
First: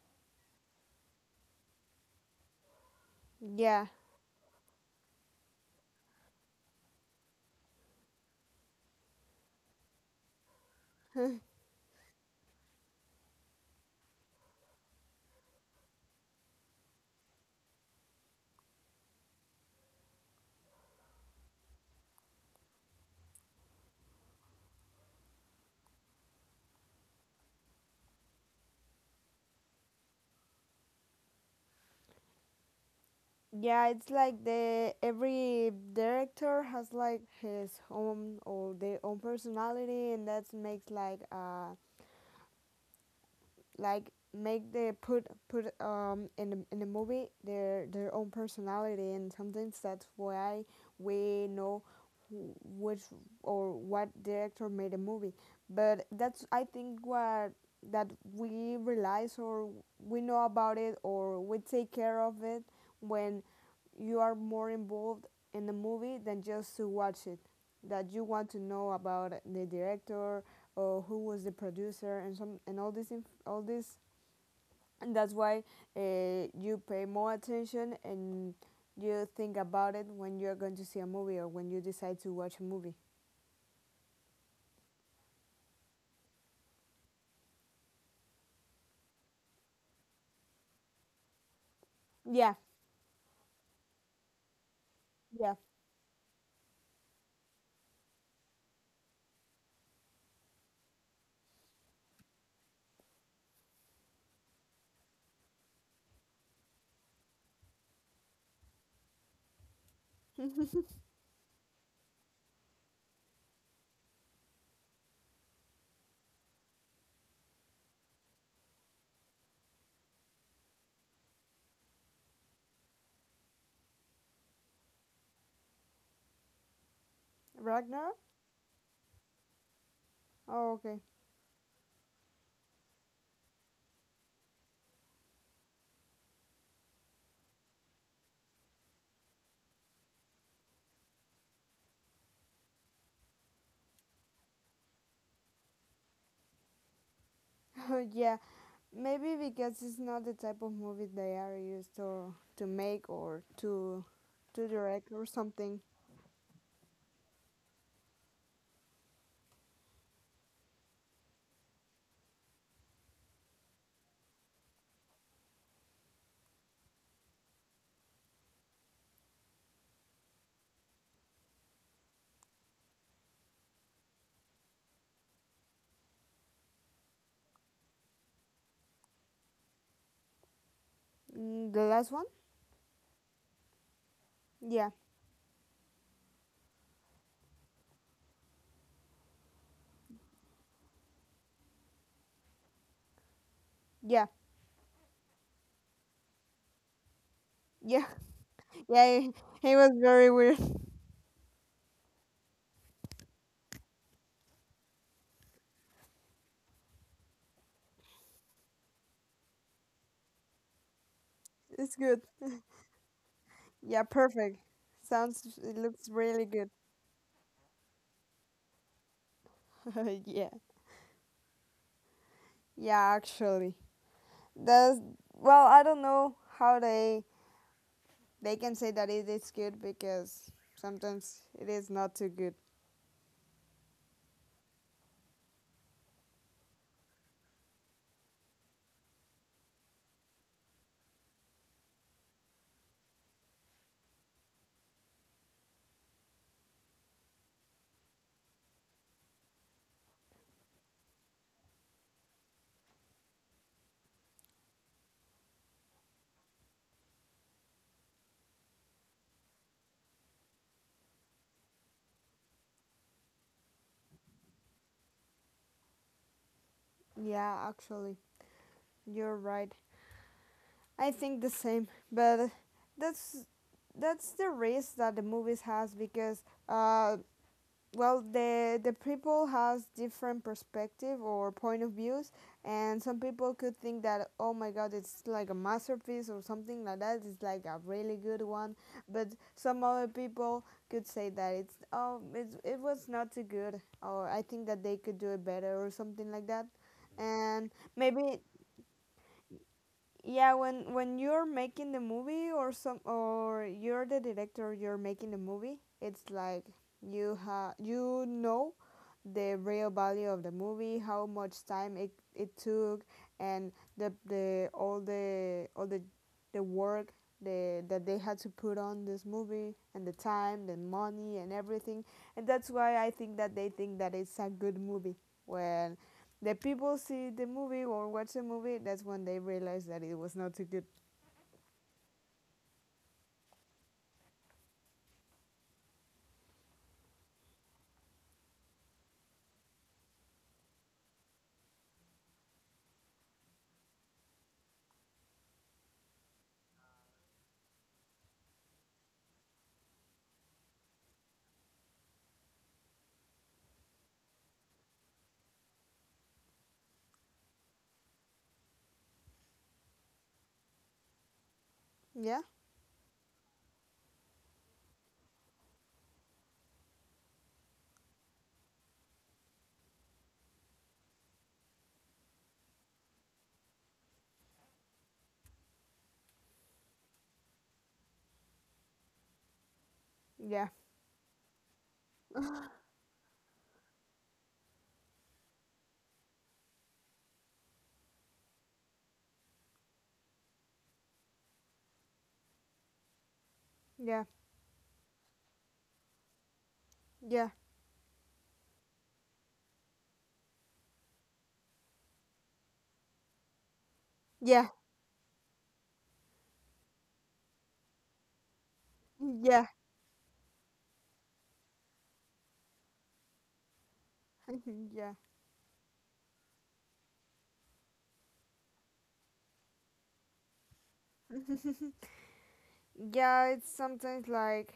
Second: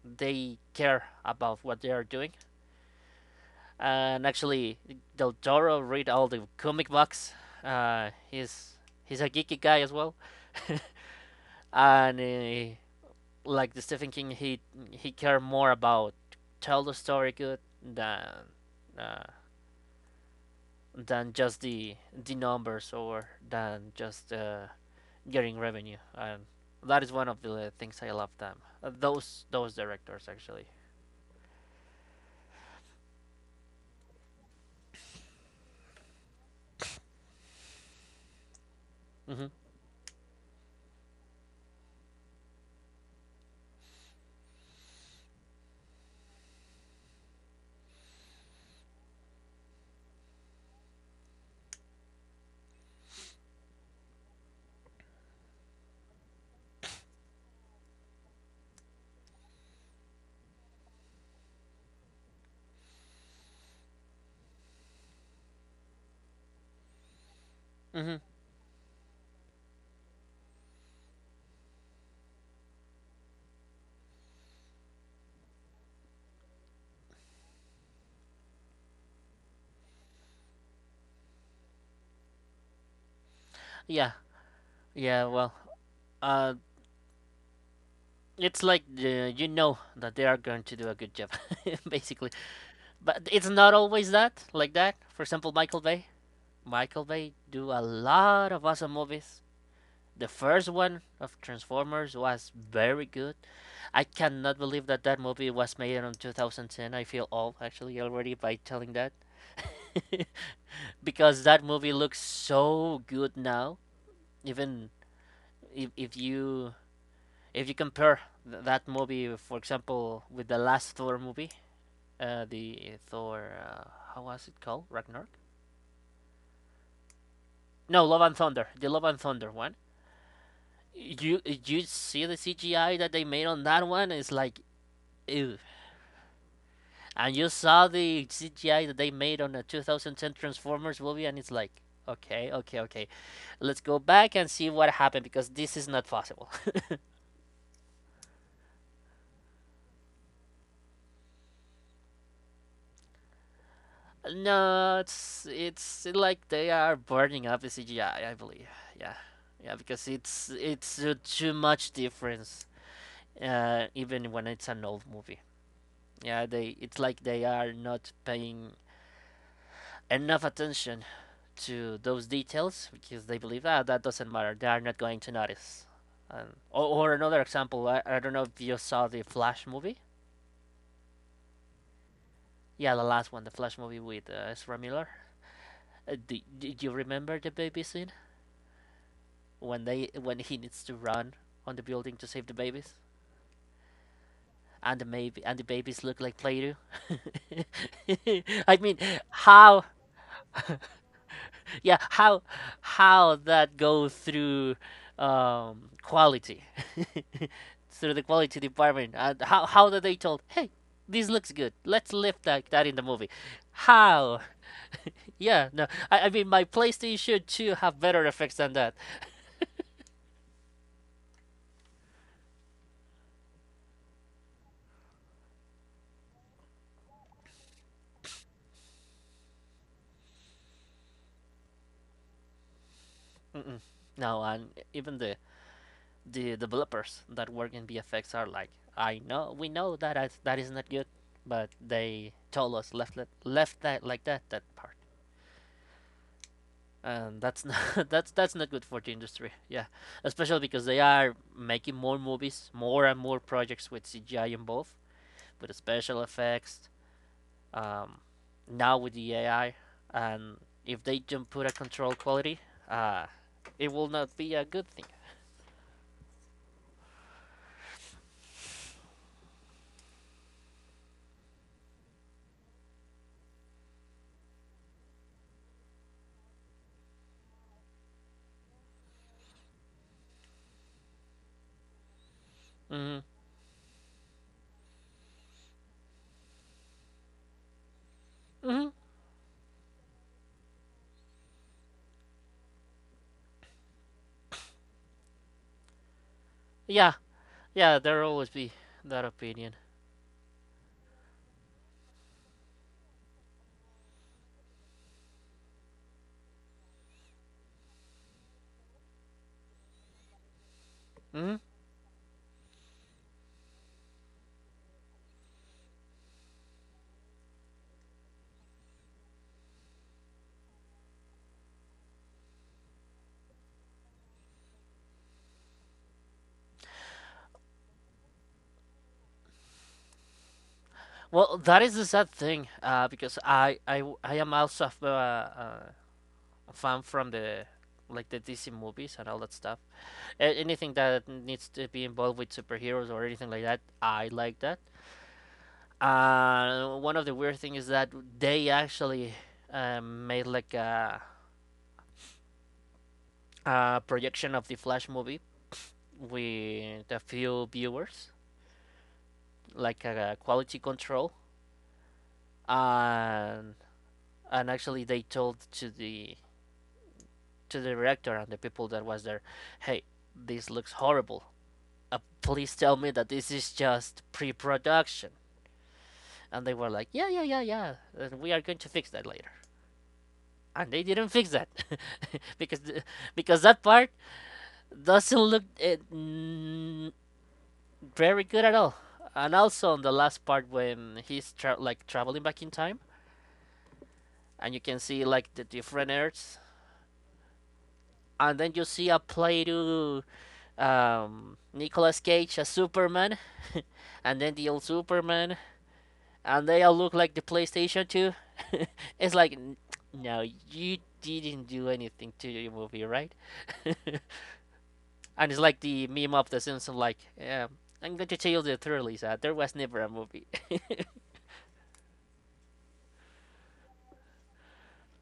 Speaker 1: they care about what they are doing.
Speaker 2: yeah.
Speaker 1: Uh, and actually Del Toro read all the comic books. Uh, he's he's a geeky guy as well, and uh, like the Stephen King, he he care more about tell the story good than uh, than just the the numbers or than just uh, getting revenue. And that is one of the things I love them. Uh, Those those directors actually.
Speaker 2: Yeah, it's like the every director has like his own or their own
Speaker 1: Mhm.
Speaker 2: personality, and that makes like uh like make the put put um in the, in the movie their their own personality, and sometimes that's why we know wh- which or what director made a movie. But that's I think what that we realize or we know about it or we take care of it when you are more involved in the movie than just to watch it, that
Speaker 1: Mhm.
Speaker 2: you want to know about the director or who was the producer and some and all this inf- all this. And that's why uh, you pay more attention and you think about it when you're going to see a movie or when you decide to watch a movie.
Speaker 1: Yeah. Yeah. Well, uh, it's like uh, you know that they are going to do a good job, basically.
Speaker 2: Yeah,
Speaker 1: But it's not always that, like that. For example,
Speaker 2: yeah.
Speaker 1: Michael Bay. Michael Bay do a lot of awesome movies. The first one of Transformers was very good. I cannot believe that that movie was made in two thousand ten. I feel old actually already by telling that, because that movie looks so good now. Even if if you if you compare th- that movie, for example, with the last Thor movie uh, the Thor. Uh, how was it called? Ragnarok? No,
Speaker 2: Ragnar.
Speaker 1: Love and Thunder. The Love and Thunder one.
Speaker 2: Oh, okay.
Speaker 1: You you see the C G I that they made on that one? It's like ew. And you saw the C G I that they made on the two thousand ten Transformers movie, and it's like okay, okay, okay. Let's go back and see what happened because this is not possible.
Speaker 2: Yeah, maybe because it's not the type of movie they are used to to make or to to
Speaker 1: No,
Speaker 2: direct or
Speaker 1: it's
Speaker 2: something.
Speaker 1: it's like they are burning up the C G I. I I believe. Yeah, yeah, because it's it's uh, too much difference uh, even when it's an old movie. Yeah, they it's like they are not paying enough attention to those details because they believe ah that doesn't matter. They are not going to notice. Um, or, or another example, I, I don't know if you saw the Flash movie.
Speaker 2: Mm, the last one?
Speaker 1: Yeah, the last one, the Flash movie with uh, Ezra
Speaker 2: Yeah,
Speaker 1: Miller. Uh, do, do you remember the baby scene when they when he needs to run on the building to save the babies?
Speaker 2: yeah,
Speaker 1: And the baby and the babies look like Play-Doh.
Speaker 2: yeah,
Speaker 1: I mean,
Speaker 2: yeah. He he
Speaker 1: how
Speaker 2: was very weird.
Speaker 1: yeah how how that goes through um quality through the quality department, and how how that they told, hey, this looks good,
Speaker 2: It's
Speaker 1: let's
Speaker 2: good.
Speaker 1: lift like that in the movie.
Speaker 2: Yeah,
Speaker 1: How
Speaker 2: perfect. Sounds.
Speaker 1: Yeah,
Speaker 2: It
Speaker 1: no,
Speaker 2: looks
Speaker 1: i, I mean
Speaker 2: really
Speaker 1: my
Speaker 2: good.
Speaker 1: playstation two have better effects than that.
Speaker 2: yeah, yeah. Actually, that's well, I don't know how they they can say that it is good because sometimes it is not too good.
Speaker 1: Mm-mm. No, and even the the developers that work in V F X are like, I know, we know that is, that is not good, but they told us left it- left that like that that part, and that's not that's that's not good for the industry. Yeah, especially because they are making more movies, more and more projects with cgi involved, with special effects. um, Now with the ai, and if they don't put a control quality, uh, it will not be a good thing.
Speaker 2: Yeah, actually, you're right. I think the same, but that's that's the risk that the movies has because uh, well, the the people has different perspective or point of views.
Speaker 1: Mm-hmm.
Speaker 2: And some people could think that, oh my god, it's like a masterpiece or something like that, it's like a really good
Speaker 1: Mm-hmm.
Speaker 2: one. But some other people could say that it's, oh, it's, it was not too good, or I think that they could do it better or something like that.
Speaker 1: Yeah,
Speaker 2: And
Speaker 1: yeah, there'll always
Speaker 2: maybe,
Speaker 1: be that opinion.
Speaker 2: yeah, when when you're making the movie, or some, or you're the director, you're making the movie, it's like you ha you know the real value of the movie, how
Speaker 1: Hmm.
Speaker 2: much time it, it took, and the, the all the all the the work, the, that they had to put on this movie, and the time, the money, and everything. And that's why I think that they think that it's a good movie. When the people see the movie or watch the movie, that's when they realize that it was not too good.
Speaker 1: Well, that is the sad thing, uh, because I, I i am also a, uh, uh, a fan from the, like, the D C movies and all that stuff. A- anything that needs to be involved with superheroes or anything like that, I like that. Uh, one of the weird things is that they actually uh, made like a, a projection of the Flash movie with a few viewers, like a quality control,
Speaker 2: Yeah,
Speaker 1: and and actually they told to the to the director and the people that was there, hey, this looks horrible. Uh, please tell me that this is just pre-production. And they were like, yeah, yeah, yeah, yeah, and we are going to fix that later. And they
Speaker 2: yeah,
Speaker 1: didn't fix that because the, because that part doesn't look uh, very good at all. And also on the last part when he's tra- like traveling back in time,
Speaker 2: yeah,
Speaker 1: and you can see like the different Earths,
Speaker 2: yeah,
Speaker 1: and then you see a play to um, Nicolas Cage as Superman, and then the old
Speaker 2: yeah,
Speaker 1: Superman, and they all look like the PlayStation two. It's like,
Speaker 2: yeah,
Speaker 1: no, you didn't do anything to your movie, right? And
Speaker 2: yeah.
Speaker 1: it's like the meme of The Simpsons, like, yeah, I'm going to tell you the truth, Lisa. There was never a movie.
Speaker 2: Yeah, it's sometimes like,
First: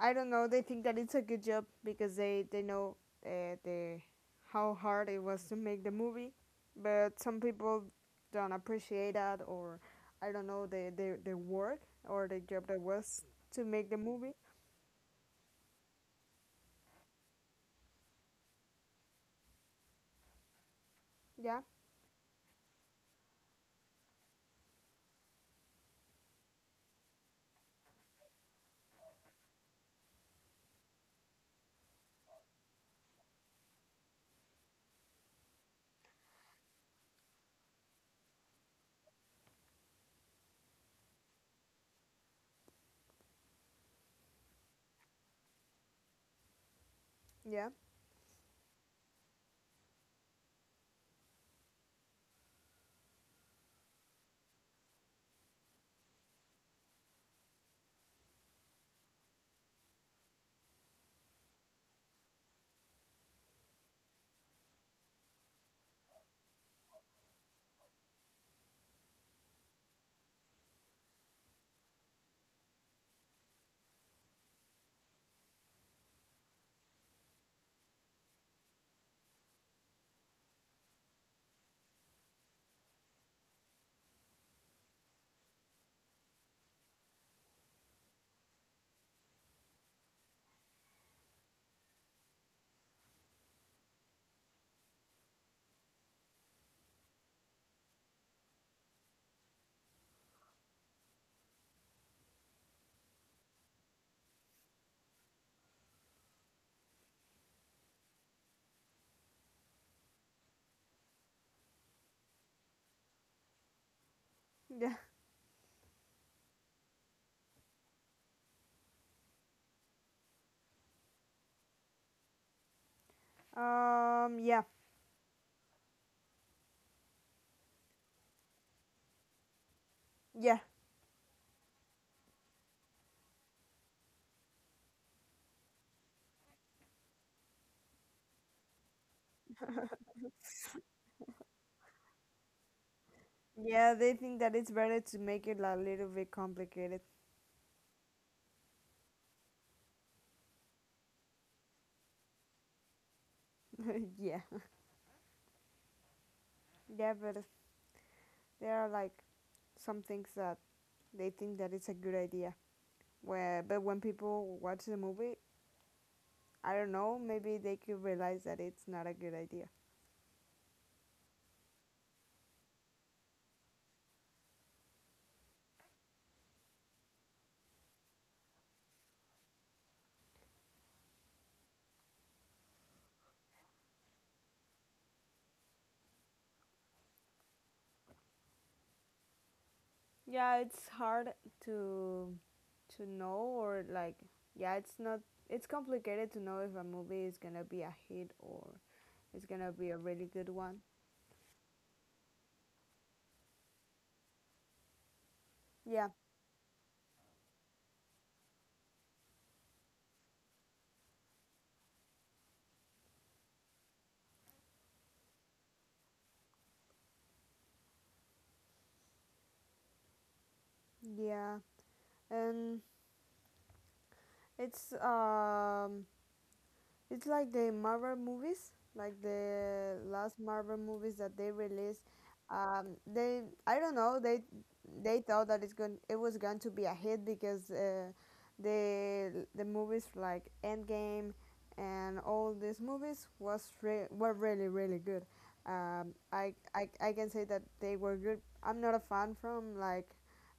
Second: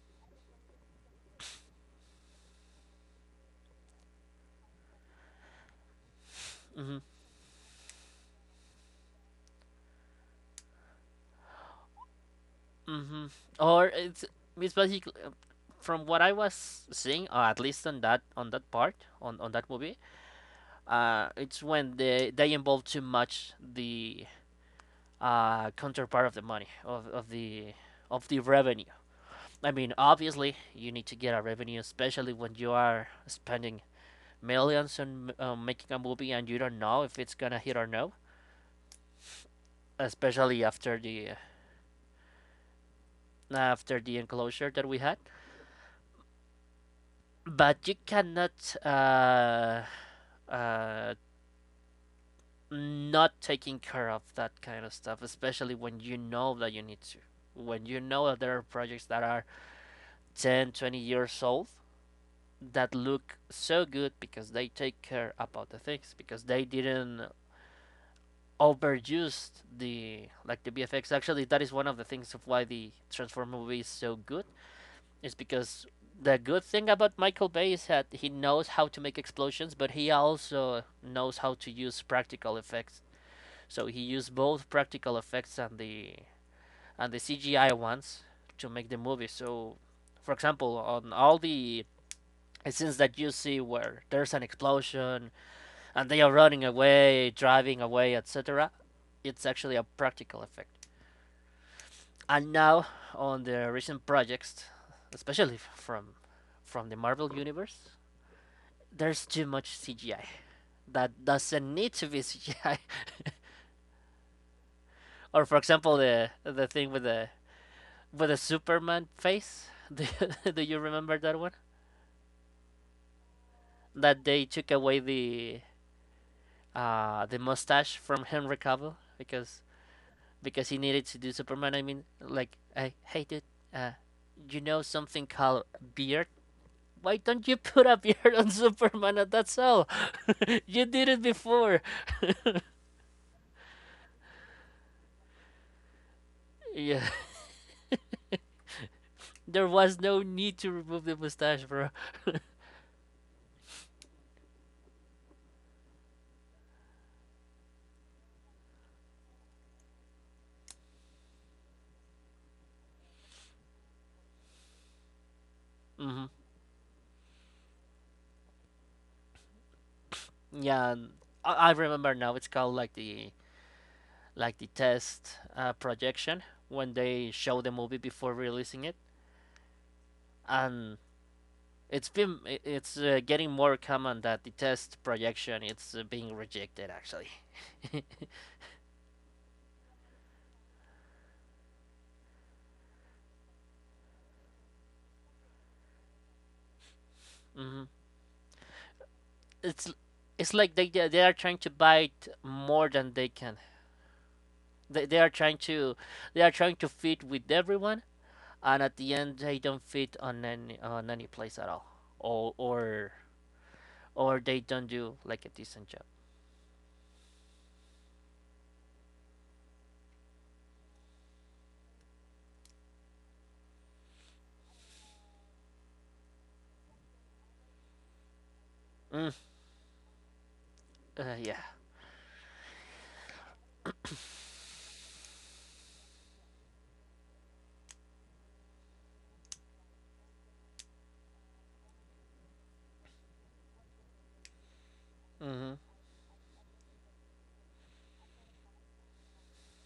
Speaker 2: I don't know, they think that it's a good job because they they know uh, the how hard it was to make the movie,
Speaker 1: Hmm.
Speaker 2: but some people don't appreciate that, or I don't know, the the, the work or the job that was
Speaker 1: Hmm.
Speaker 2: to make
Speaker 1: Or
Speaker 2: the
Speaker 1: it's
Speaker 2: movie.
Speaker 1: it's basically, um, from what I was seeing, or at least on that on that part, on on that movie, uh,
Speaker 2: Yeah,
Speaker 1: it's when they they involve too much the uh counterpart of the money, of of the of the revenue. I mean, obviously, you need to get a revenue, especially when you are spending millions on um, making a movie and you don't know if it's gonna hit or no. Especially after the after the enclosure that we had,
Speaker 2: yeah,
Speaker 1: but you cannot uh, uh, not taking care of that kind of stuff, especially when you know that you need to. When you know that there are projects that are ten, twenty years old that look so good because they take care about the things, because they didn't overused the like the V F X. Actually, that is one of the things of why the Transform movie is so good. Is because the good thing about Michael Bay is that he knows how to make explosions, but he also knows how to use practical effects. So he used both practical effects and the and the C G I ones to make the movie. So, for example, on all the scenes that you see where there's an explosion and they are running away, driving away, et cetera. It's actually a practical effect. And now on the recent projects, especially from from the Marvel universe, there's too much C G I that doesn't need to be C G I.
Speaker 2: yeah.
Speaker 1: Or for example, the the thing with the with the Superman face. Do, you- do you remember that one?
Speaker 2: Um, yeah,
Speaker 1: That they took away the uh, the mustache from Henry Cavill because
Speaker 2: yeah.
Speaker 1: because he needed to do Superman. I mean, like, I, hey, dude, uh, you know something called beard? Why don't you put a beard on Superman? And that's all. You did it before.
Speaker 2: Yeah, they think that it's better to make it a little bit complicated.
Speaker 1: Yeah, there was no need to remove the mustache, bro.
Speaker 2: yeah. Yeah, but there are like some things that they think that it's a good idea. Where, but when people watch the movie, I don't
Speaker 1: Hmm.
Speaker 2: know, maybe they could realize that it's not a good idea.
Speaker 1: Yeah, I, I remember now. It's called like the like the test uh, projection when they show the movie before releasing it, and It's been it's uh, getting more common that the test projection it's uh, being rejected actually.
Speaker 2: Yeah, it's hard to to know or like, yeah, it's not, it's complicated to know if a movie is going to be a hit
Speaker 1: Hmm.
Speaker 2: or it's going to be a really good
Speaker 1: It's
Speaker 2: one.
Speaker 1: it's like they they they are trying to bite more than they can. They, they are
Speaker 2: Yeah.
Speaker 1: trying to they are trying to fit with everyone, and at the end they don't fit on any on any place at all, or or or they don't do like a decent job.
Speaker 2: Yeah. And it's um it's like the Marvel movies, like the
Speaker 1: Mm,
Speaker 2: last Marvel movies that they released.
Speaker 1: uh, yeah.
Speaker 2: Um, they, I don't know, they they thought that it's going it was going to be a hit because uh, the the movies like Endgame and all these movies was re- were really really good. Um,
Speaker 1: Mm-hmm.
Speaker 2: I, I I can say that they were good. I'm not a fan from like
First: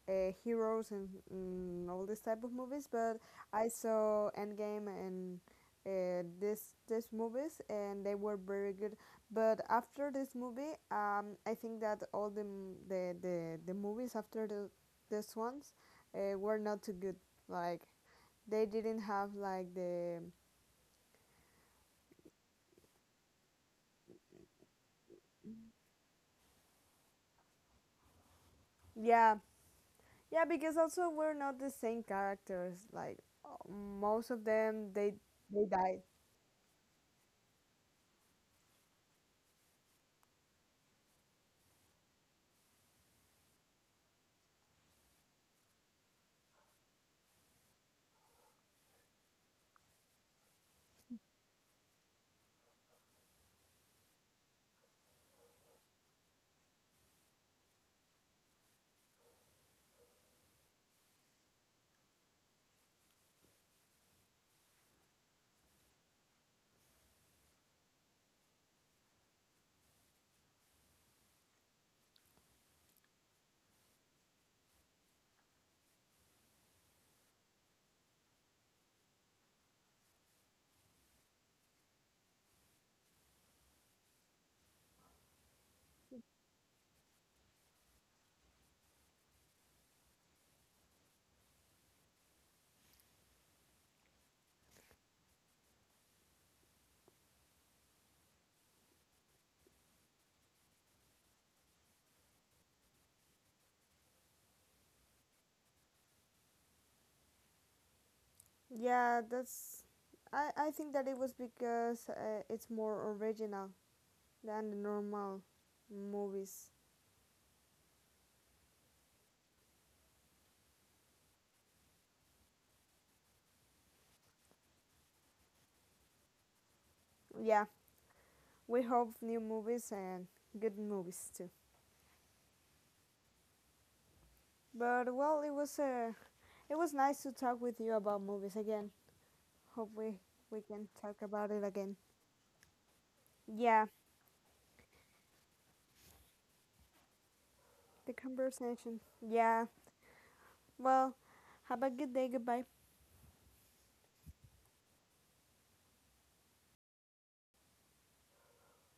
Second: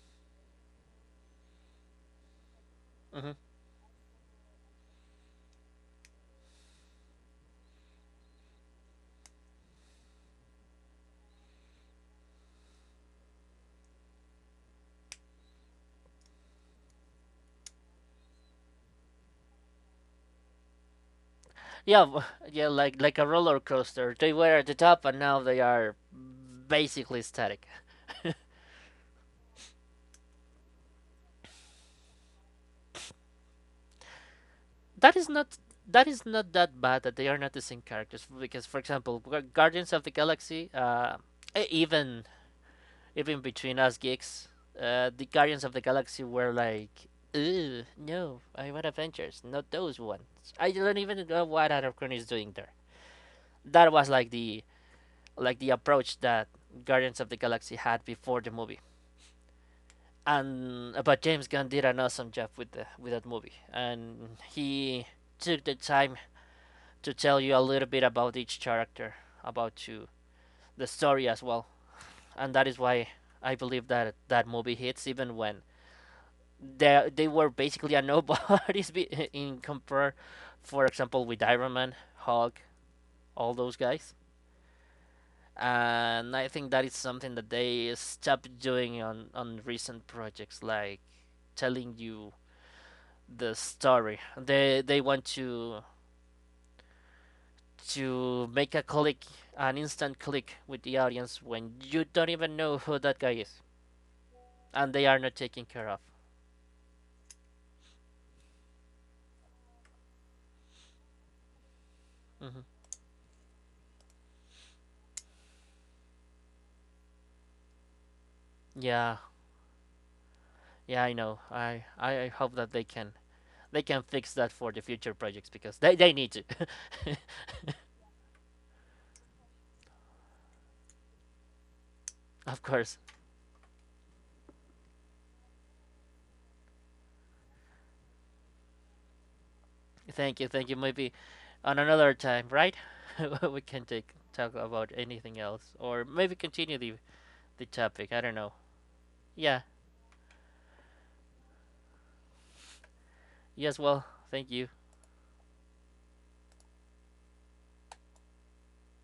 Speaker 2: uh, heroes and mm, all this type of movies, but
Speaker 1: Mm-hmm.
Speaker 2: I saw Endgame and uh, this this movies and they were very good. But after this movie, um, I think that all the m- the, the, the movies after the, this ones uh, were not too good, like they didn't have like the,
Speaker 1: Yeah, w- yeah, like like a roller coaster. They were at the top and now they are basically static.
Speaker 2: yeah. Yeah, because also we're not the same characters, like uh, most of them they
Speaker 1: That is
Speaker 2: they
Speaker 1: not
Speaker 2: died.
Speaker 1: that is not that bad that they are not the same characters because, for example, Gu- Guardians of the Galaxy, uh, e- even even between us geeks, uh, the Guardians of the Galaxy were like, ew, no, I want Avengers, not those ones. I don't even know what Anacron is doing there. That was like the like the approach that Guardians of the Galaxy had before the movie. And but James Gunn did an awesome job with the with that movie, and he took the time to tell you a little bit about each character, about you, the story as well, and that is why I believe that that movie hits even when they they were basically a nobodies be- in compare, for example, with Iron Man, Hulk, all those guys. And I think that is something that they stopped doing on, on recent projects, like telling you the story. They they want to to make a click, an instant click with the audience when you don't even know who that guy is, and they are not taken care of.
Speaker 2: Yeah, that's, i i think that it was because uh,
Speaker 1: Hmm.
Speaker 2: it's more original than the normal movies.
Speaker 1: Yeah, yeah, I know. I I I hope that they can they can fix that for the future projects because they they need to.
Speaker 2: Yeah. We hope new movies and good movies too.
Speaker 1: Of course.
Speaker 2: But well, it was uh, it was nice to talk with you about movies again. Hope we
Speaker 1: Thank
Speaker 2: we
Speaker 1: you, thank
Speaker 2: can
Speaker 1: you.
Speaker 2: talk
Speaker 1: Maybe
Speaker 2: about it
Speaker 1: on
Speaker 2: again.
Speaker 1: another time, right? We
Speaker 2: Yeah,
Speaker 1: can take talk about anything else or maybe continue the the
Speaker 2: the
Speaker 1: topic. I don't know.
Speaker 2: conversation. Yeah.
Speaker 1: Yeah.
Speaker 2: Well, have a good day. Goodbye.
Speaker 1: Yes, well, thank you.